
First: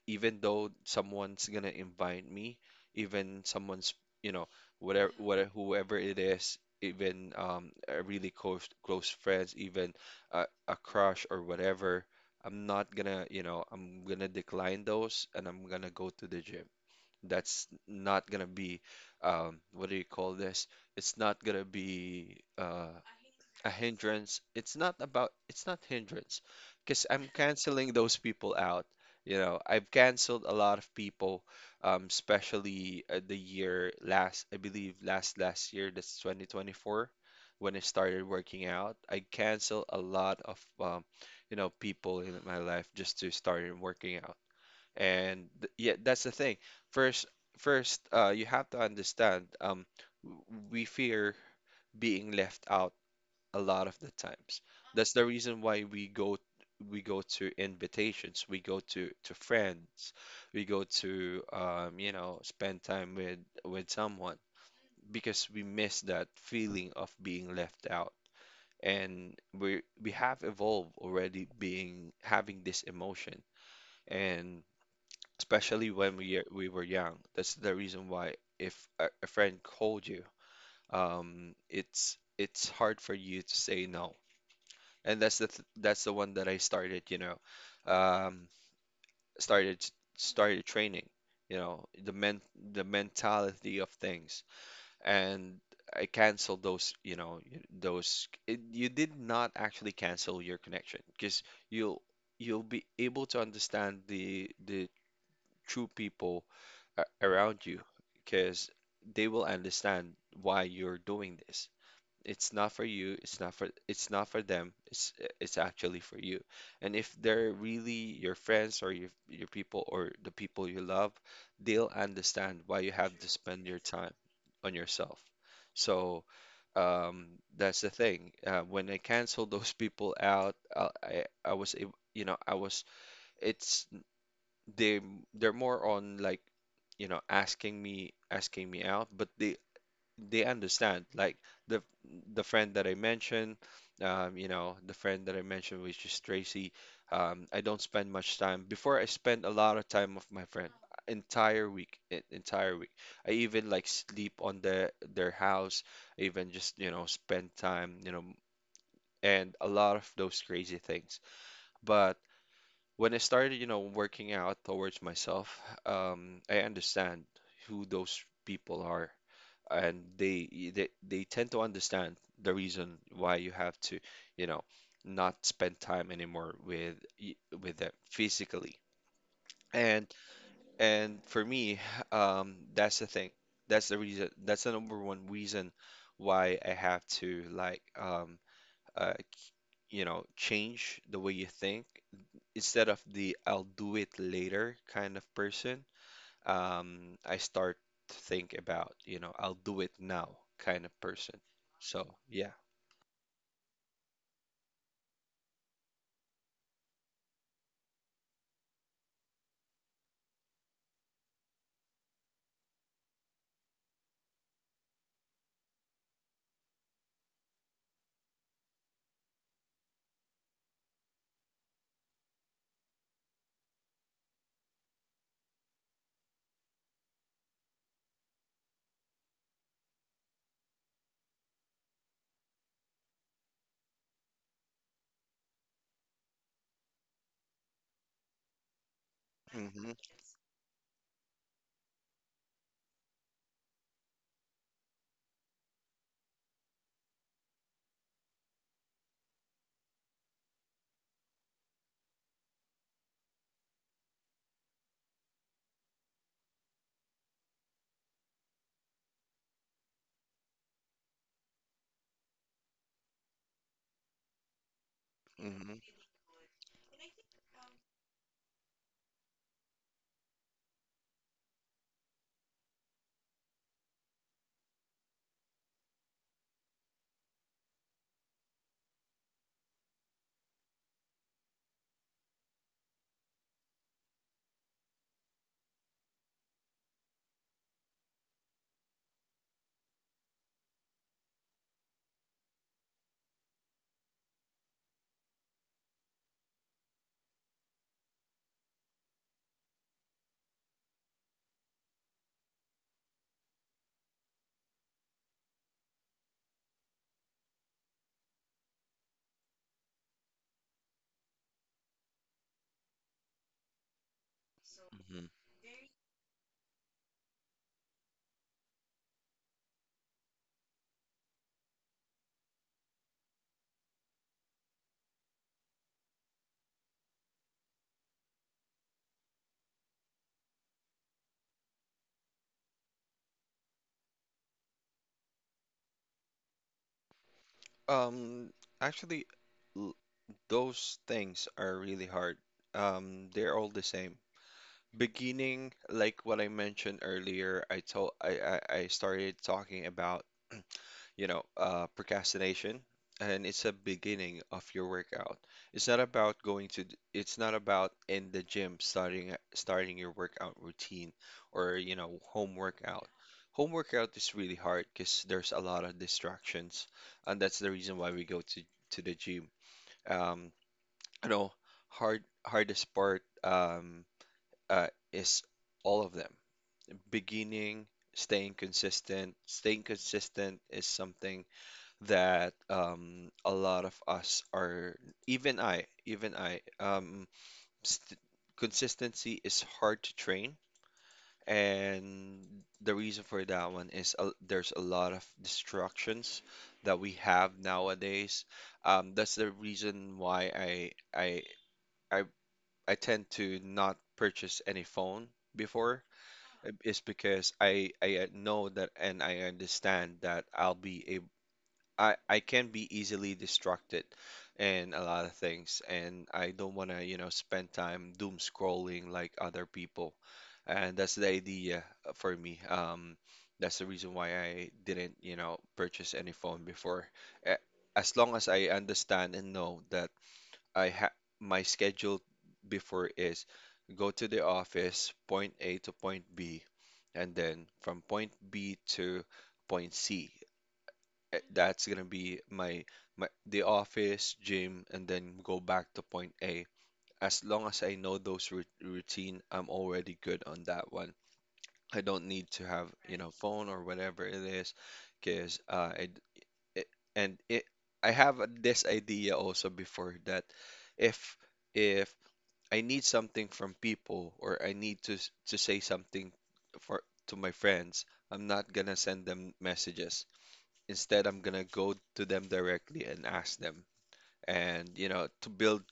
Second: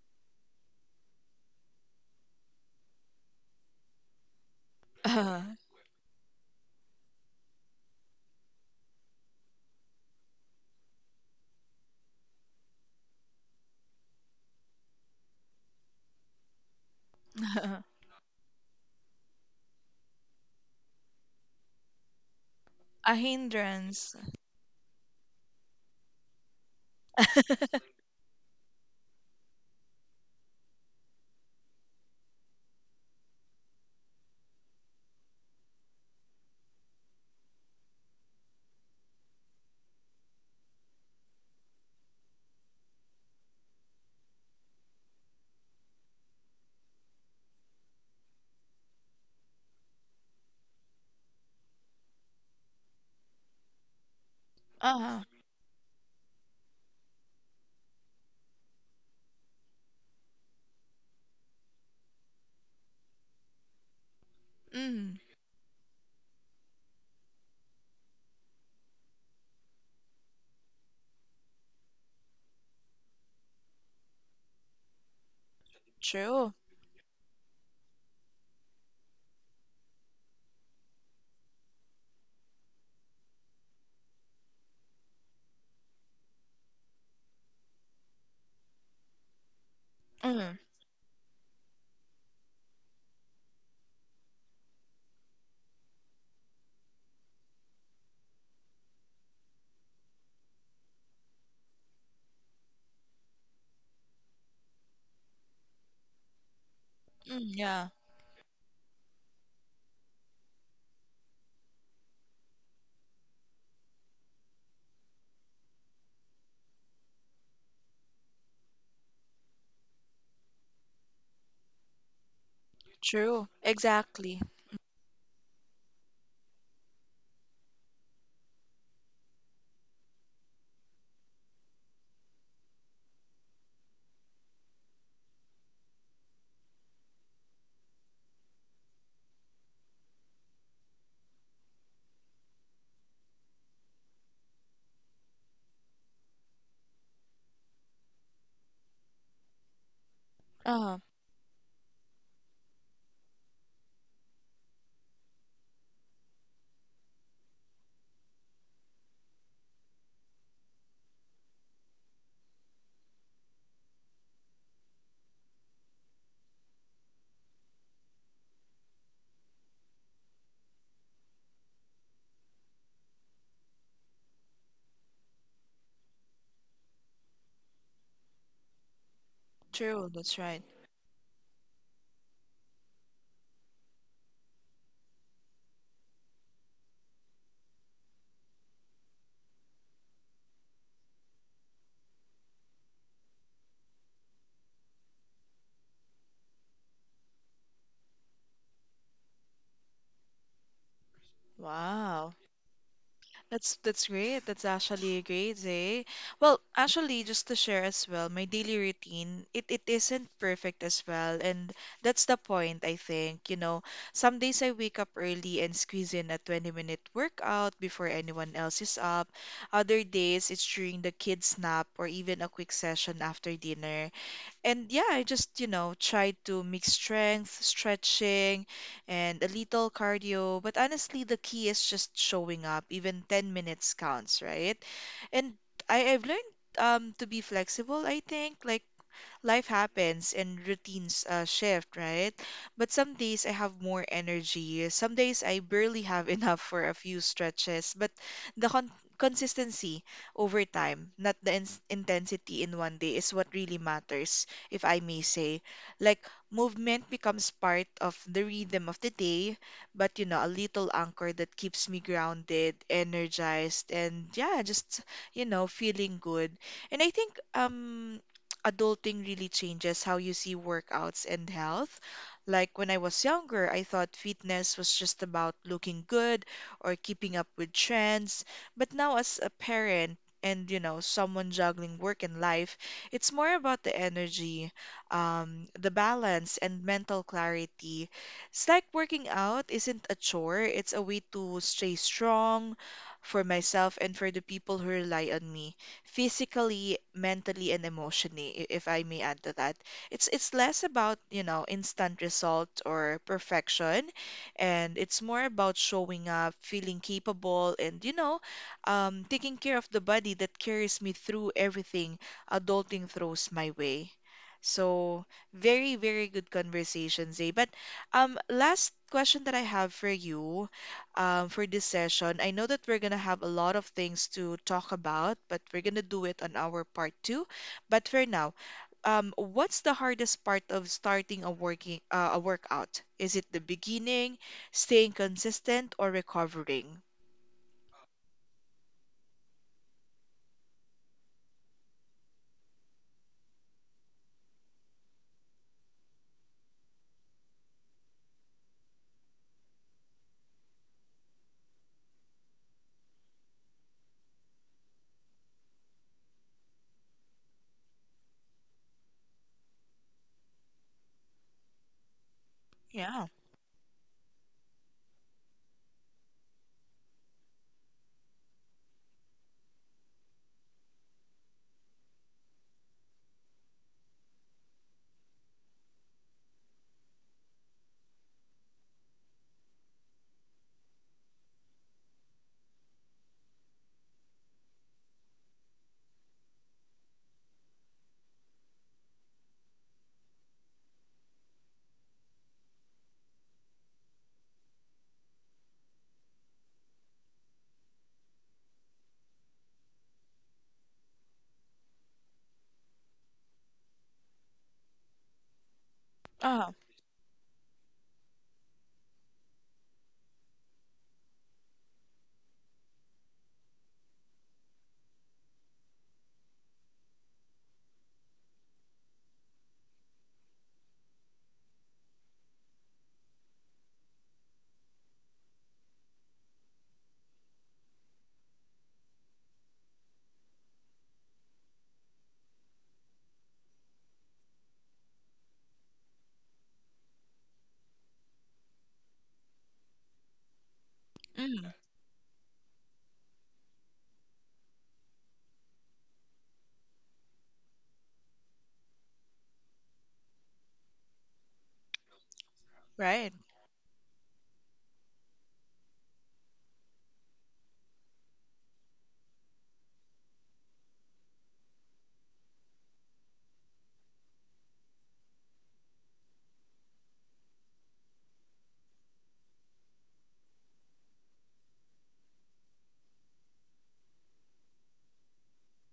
S2: Even though someone's gonna invite me, even someone's, you know, whatever,
S1: Uh-huh.
S2: whatever, whoever it is, even um, a really close close friends, even a, a crush or whatever, I'm not gonna, you know, I'm gonna decline those, and I'm gonna go to the gym.
S1: Uh
S2: That's
S1: huh.
S2: not gonna be um, what do you call this? It's not gonna be uh,
S1: A
S2: a
S1: hindrance.
S2: hindrance. It's not about it's not hindrance because I'm canceling those people out. You know, I've canceled a lot of people, um, especially uh, the year last, I believe last last year, that's twenty twenty-four, when I started working out. I canceled a lot of um, you know, people in my life just to start working out. And th- yeah, that's the thing. First, first, uh, you have to understand, um, w- we fear being left out a lot of the times. That's
S1: Uh-huh.
S2: the reason why we go we go to invitations, we go to to friends, we go to um, you know, spend time with with someone
S1: Mm.
S2: because we miss that feeling of being left out. And we we have evolved already being having this emotion. And especially when we
S1: True.
S2: we were young. That's the reason why if a, a friend called you, um, it's it's hard for you to say no. And that's the th that's the one that I started, you know, um, started
S1: Mm.
S2: started training, you know, the men the mentality of things. And I canceled those, you know, y- those. It, you did not actually cancel your connection because you'll you'll be able to understand the the true people a-
S1: Mm,
S2: around you
S1: yeah.
S2: because they will understand why you're doing this. It's not for you, it's not for it's not for them, it's it's actually for you. And if they're really your friends or your your people or the people you love, they'll understand why you have to
S1: True.
S2: spend your time
S1: Exactly.
S2: on yourself. So um, that's the thing. Uh, when I canceled those people out, I, I I was ab- you know I was it's they they're more on like you know asking me asking me out but they they understand like the the friend that I mentioned um you know the friend that I mentioned which is Tracy, um I don't spend much time before. I spend a lot of time with my friend,
S1: Uh-huh.
S2: entire week, e- entire week. I even like sleep on their their house. I even just you know spend time you know and a lot of those crazy things, but when I started, you know, working out towards myself, um, I understand who those people are, and they they they tend to understand the reason why you have to, you know, not spend time anymore with y- with them physically.
S1: True.
S2: And
S1: That's right.
S2: and for me, um, that's the thing. That's the reason. That's the number one reason why I have to like um, uh, you know, change the way you think. Instead of the I'll do it later kind of person, um, I start to think about, you know, I'll do it now kind of person. So,
S1: Wow.
S2: yeah.
S1: That's that's great. That's actually a great day. Well, actually, just to share as well, my daily routine, it, it isn't perfect as well. And that's the point, I think. You know, some days I wake up early and squeeze in a twenty minute workout before anyone else is up. Other days it's during the kids' nap or even a quick session after dinner. And yeah, I just, you know, tried to mix strength, stretching, and a little cardio. But honestly, the key is just showing up. Even ten minutes counts, right? And I, I've learned um, to be flexible, I think. Like life
S2: Mm-hmm.
S1: happens and routines uh, shift, right? But some days I have more energy. Some days I barely have enough for a few stretches. But the con consistency over time, not the ins intensity in one day, is what really matters, if I may say. Like, movement becomes part of the rhythm of the day, but you know, a little anchor that keeps me grounded, energized, and yeah, just, you know,
S2: Mm-hmm.
S1: feeling good. And I think um adulting really changes how you see workouts and health. Like when I was younger, I thought fitness was just about looking good or keeping up with trends. But now, as a parent and, you know, someone juggling work and life, it's more about the energy, um, the balance, and mental clarity. It's like working out isn't a chore, it's a way to stay strong for myself and for the people who rely on me physically, mentally, and emotionally, i- if I may add to that. It's it's less about, you know, instant result or perfection, and it's more about showing up, feeling capable, and you know, um, taking care of the body that carries me through everything adulting throws my way. So
S2: Hmm.
S1: very, very good conversation, Zay. But um, last question that I have for you um, for this session. I know that we're going to have a lot of things to talk about, but we're going to do it on our part two. But for now, um, what's the hardest part of starting a working uh, a workout? Is it the beginning, staying consistent, or recovering?
S2: Um, Actually, l- those things are really hard. Um, they're all the same. Beginning, like what I mentioned earlier, I told I, I, I started talking about you know, uh, procrastination, and it's a beginning of your workout. It's not about going to, th- it's not about in the gym starting starting your workout routine or, you know, home workout.
S1: Yeah.
S2: Home workout is really hard because there's a lot of distractions, and that's the reason why we go to to the gym. Um, you know, hard hardest part um, uh, is all of them. Beginning, staying consistent. Staying consistent is something that um, a lot of us are, even I, even I, um, st consistency is hard to train. And the reason for that one is uh, there's a lot of distractions that we have nowadays. Um, that's the reason why I, I, I, I tend to not purchase any phone before
S1: Uh-huh.
S2: is because I I uh, know that and I understand that I'll be I I can be easily distracted in a lot of things, and I don't want to, you know, spend time doom scrolling like other people. And that's the idea for me. Um, that's the reason why I didn't, you know, purchase any phone before. A- As long as I understand and know that I ha my schedule before is go to the office, point A to point B, and then from point B to point C eh,
S1: Mm.
S2: that's gonna be my my the office, gym, and then go back to point A. As long as I know those rut- routine, I'm already good on that one. I don't need to have, you
S1: Right.
S2: know, phone or whatever it is, because uh, I d- it, and it I have a- this idea also before that if if I need something from people or I need to s- to say something for to my friends, I'm not gonna send them messages. Instead, I'm gonna go to them directly and ask them, and you know, to build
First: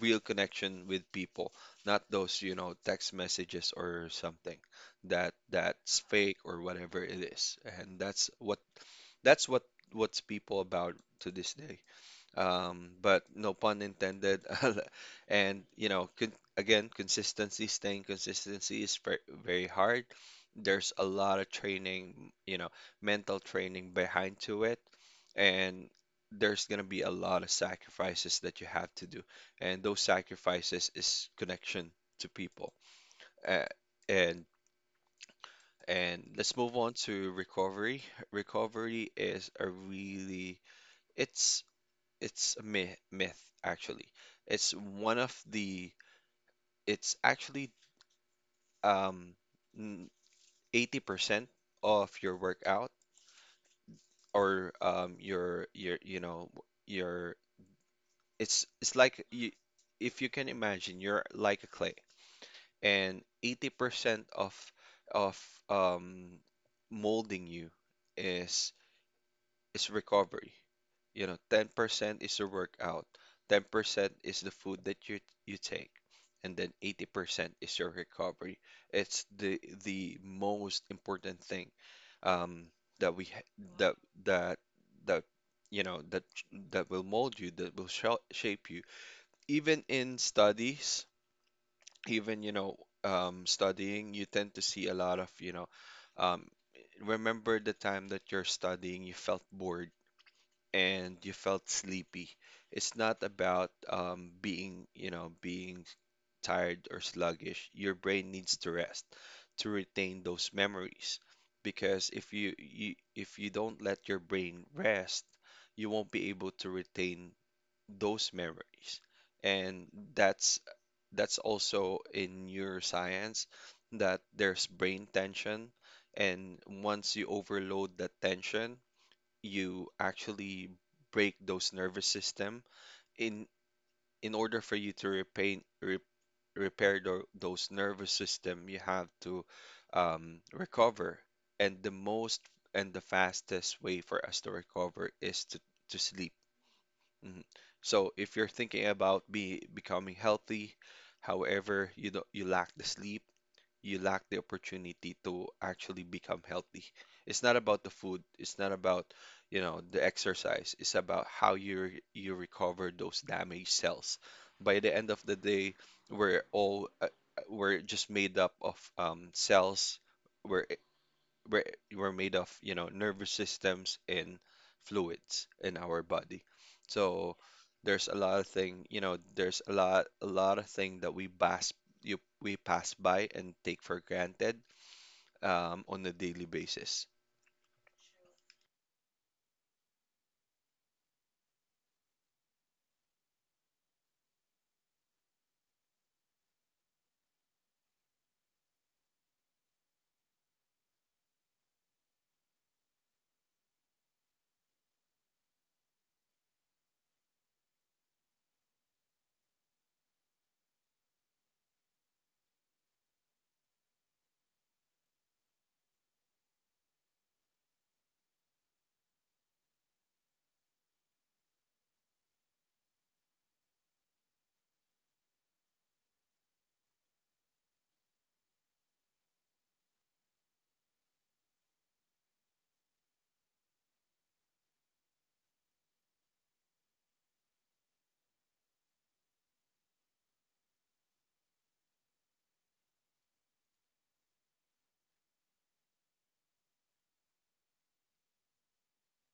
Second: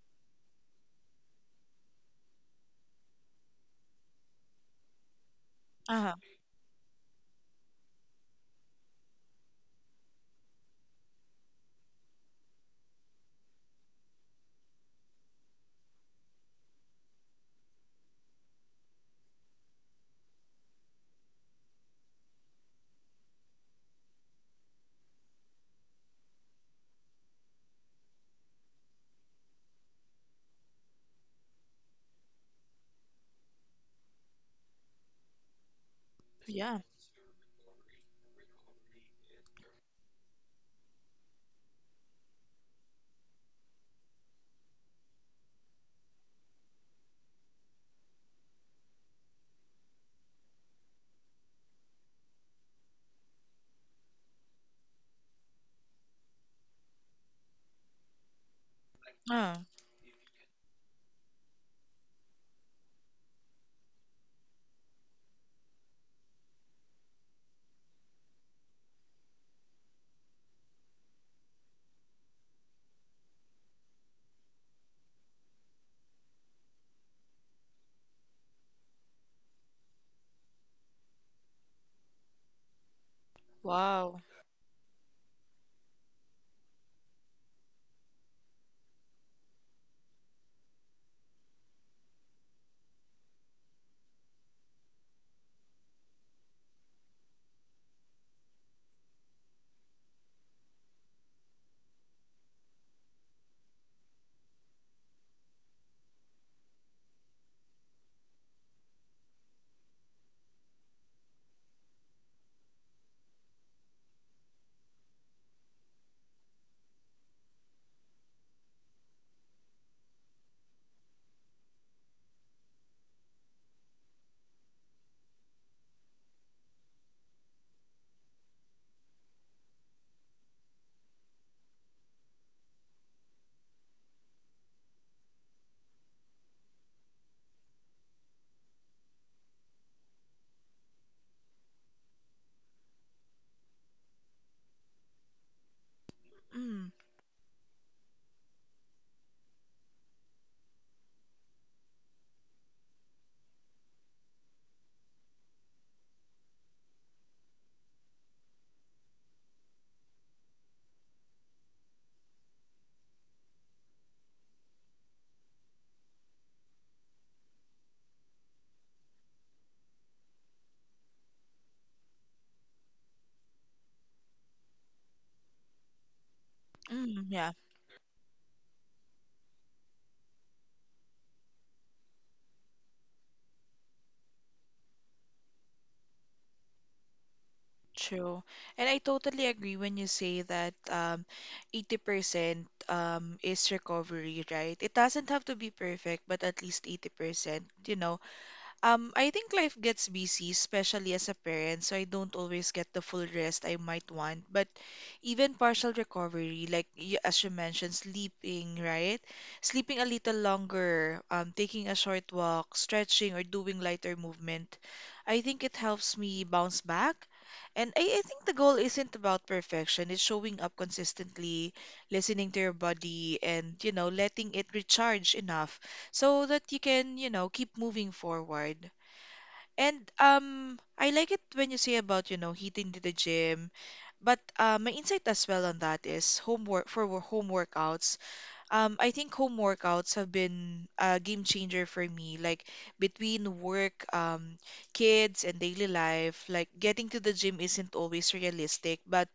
S2: real connection with people, not those, you know, text messages or something that that's
S1: Uh-huh.
S2: fake or whatever it is. And that's what that's what what's people about to this day um, but no pun intended. And you know, con- again, consistency, staying consistency is ver- very hard. There's a lot of training, you know, mental training behind to it, and there's gonna be a lot of sacrifices that you have to do, and those sacrifices is connection to people. Uh, and and let's move
S1: Yeah.
S2: on to recovery. Recovery is a really it's it's a myth, myth actually. It's one of the, it's actually um, n- eighty percent of your workout or um, your, your, you know, your, it's, it's like you,
S1: Uh,
S2: if you can imagine, you're like a clay and eighty percent of, of um, molding you is is recovery. You know, ten percent is the workout, ten percent is the food that you you take, and then eighty percent is your recovery. It's the the most important thing um, that we ha- that
S1: wow.
S2: that that you know that that will mold you, that will shel- shape you. Even in studies, even you know um, studying, you tend to see a lot of you know. Um, Remember the time that you're studying, you felt bored and you felt sleepy. It's not about um, being, you know, being tired or sluggish. Your brain needs to rest to retain those memories. Because if you, you if you don't let your brain rest, you won't be able to retain those memories. And that's that's also in neuroscience that there's brain tension, and once you overload that tension, you actually break those nervous system in in order for you to repair re, repair tho- those nervous system you have to um, recover and the most and the fastest way for us to recover is to to sleep
S1: Mm.
S2: hmm so if you're thinking about be becoming healthy however you don't you lack the sleep you lack the opportunity to actually become healthy. It's not about the food, it's not about, you know, the exercise. It's about how you re- you recover those damaged cells. By the end of the day, we're all uh, uh, we're just made up of um, cells. We're we're, we're made of, you know, nervous systems and fluids in our body.
S1: Mm,
S2: So
S1: yeah.
S2: there's a lot of thing, you know, there's a lot a lot of thing that we pass you we pass by and take for granted um, on a daily basis.
S1: True. And I totally agree when you say that um, eighty percent um, is recovery, right? It doesn't have to be perfect, but at least eighty percent, you know, um, I think life gets busy, especially as a parent, so I don't always get the full rest I might want. But even partial recovery, like y- as you mentioned, sleeping, right? Sleeping a little longer, um, taking a short walk, stretching, or doing lighter movement, I think it helps me bounce back. And I, I think the goal isn't about perfection. It's showing up consistently, listening to your body, and you know, letting it recharge enough so that you can, you know, keep moving forward. And um, I like it when you say about, you know, hitting to the gym. But uh, my insight as well on that is homework for wo- home workouts. Um, I think home workouts have been a game changer for me. Like between work, um, kids, and daily life, like getting to the gym isn't always realistic. But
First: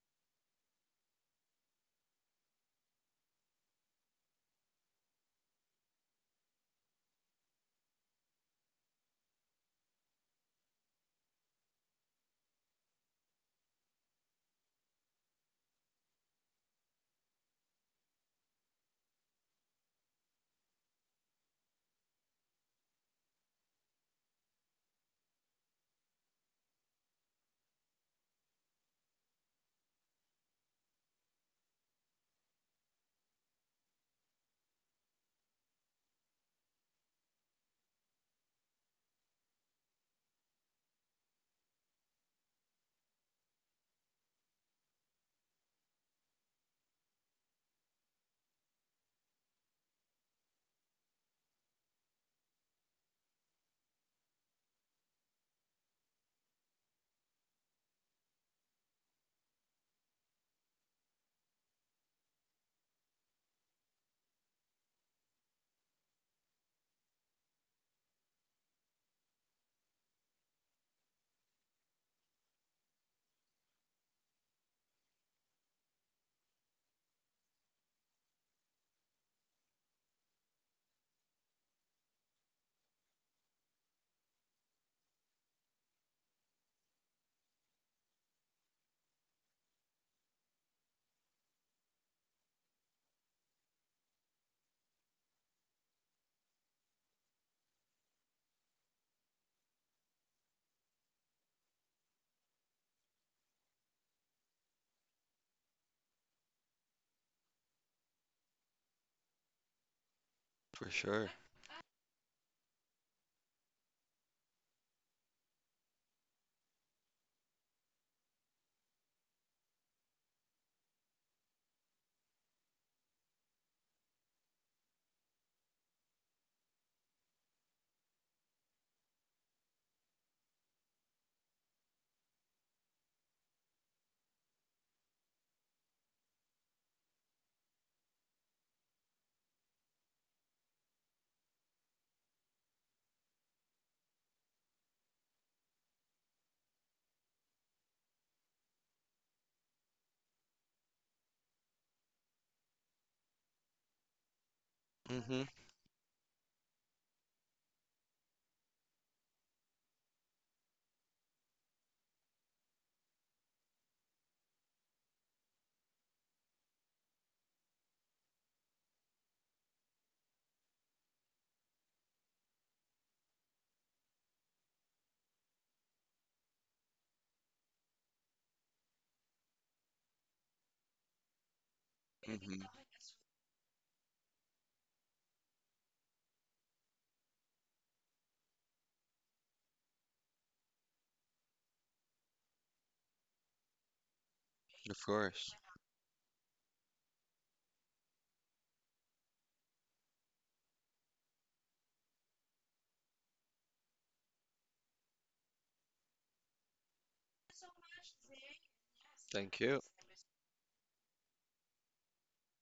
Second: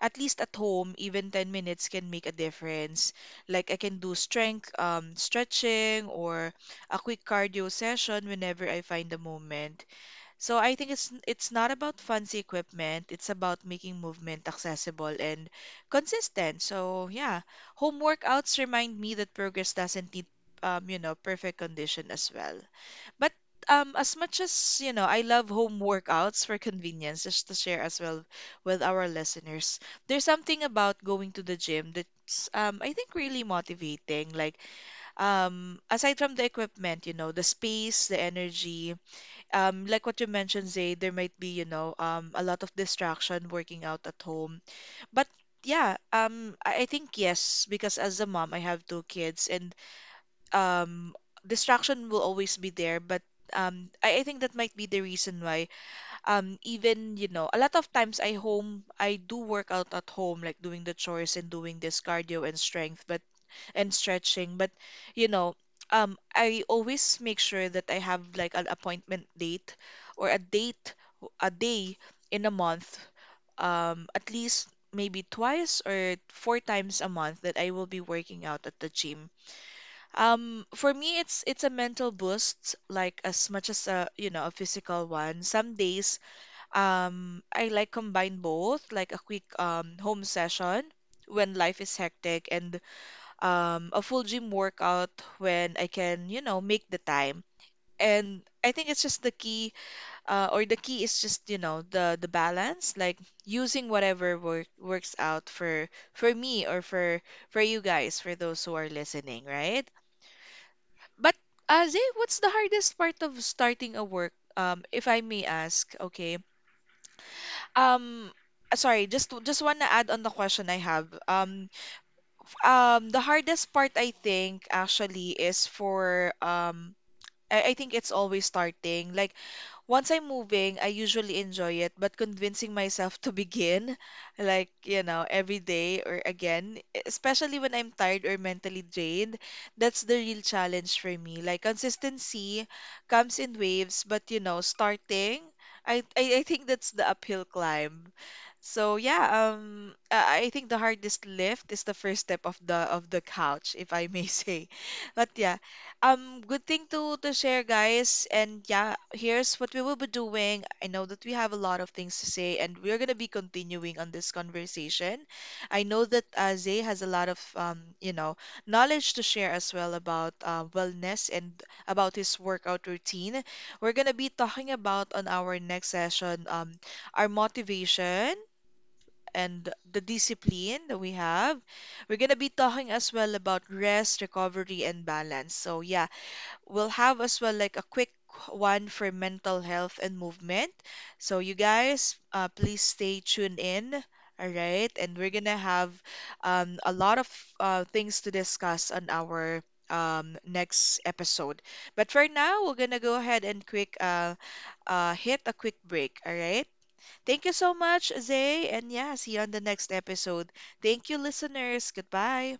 S1: at least at home, even ten minutes can make a difference. Like I can do strength, um, stretching or a quick cardio session whenever I find the moment. So I think it's it's not about fancy equipment, it's about making movement accessible and consistent. So yeah, home workouts remind me that progress doesn't need um, you know, perfect condition as well. But um, as much as, you know, I love home workouts for convenience, just to share as well with our listeners. There's something about going to the gym that's um, I think really motivating. Like um, aside from the equipment, you know, the space, the energy, um, like what you mentioned, Zay, there might be, you know, um, a lot of distraction working out at home, but yeah, um, I I think yes, because as a mom, I have two kids, and um distraction will always be there, but um I, I think that might be the reason why um even, you know, a lot of times I home I do work out at home, like doing the chores and doing this cardio and strength, but and stretching but, you know, um I always make sure that I have like an appointment date or a date a day in a month, um at least maybe twice or four times a month that I will be working out at the gym. um, for me, it's it's a mental boost, like as much as a, you know, a physical one. Some days, um, I like combine both, like a quick um home session when life is hectic, and um a full gym workout when I can, you know, make the time. And I think it's just the key, uh, or the key is just, you know, the the balance, like using whatever work works out for for me or for for you guys, for those who are listening, right?
S2: For sure.
S1: But uh, Zay, what's the hardest part of starting a work? Um, if I may ask, okay. Um, uh, sorry, just to- just wanna add on the question I have. Um, um, the hardest part I think actually is for um, I, I think it's always starting. Like once I'm moving, I usually enjoy it, but convincing myself to begin, like, you know, every day or again, especially when I'm tired or mentally drained, that's the real challenge for me. Like, consistency comes in waves, but, you know, starting, I, I, I think that's the uphill climb. So yeah, um, I I think the hardest lift is the first step of the of the couch, if I may say. But
S2: Mm-hmm.
S1: yeah, um, good thing to to share, guys. And yeah, here's what we will be doing. I know that we have a lot of things to say, and we're gonna be continuing on this conversation. I know that uh, Zay has a lot of, um, you know, knowledge to share as well about uh, wellness and about his workout routine. We're gonna be talking about on our next session um, our motivation. And the discipline that we have. We're going to be
S2: Mm-hmm.
S1: talking as well about rest, recovery, and balance. So, yeah, we'll have as well like a quick one for mental health and movement. So you guys, uh, please stay tuned in. All right,
S2: Of
S1: and we're
S2: course.
S1: gonna have um, a lot of uh, things to discuss on our um, next episode. But for now, we're gonna go ahead and quick uh, uh, hit a quick break. All right. Thank you so much, Zay, and yeah, see you on
S2: Thank
S1: the
S2: you.
S1: next episode. Thank you, listeners. Goodbye.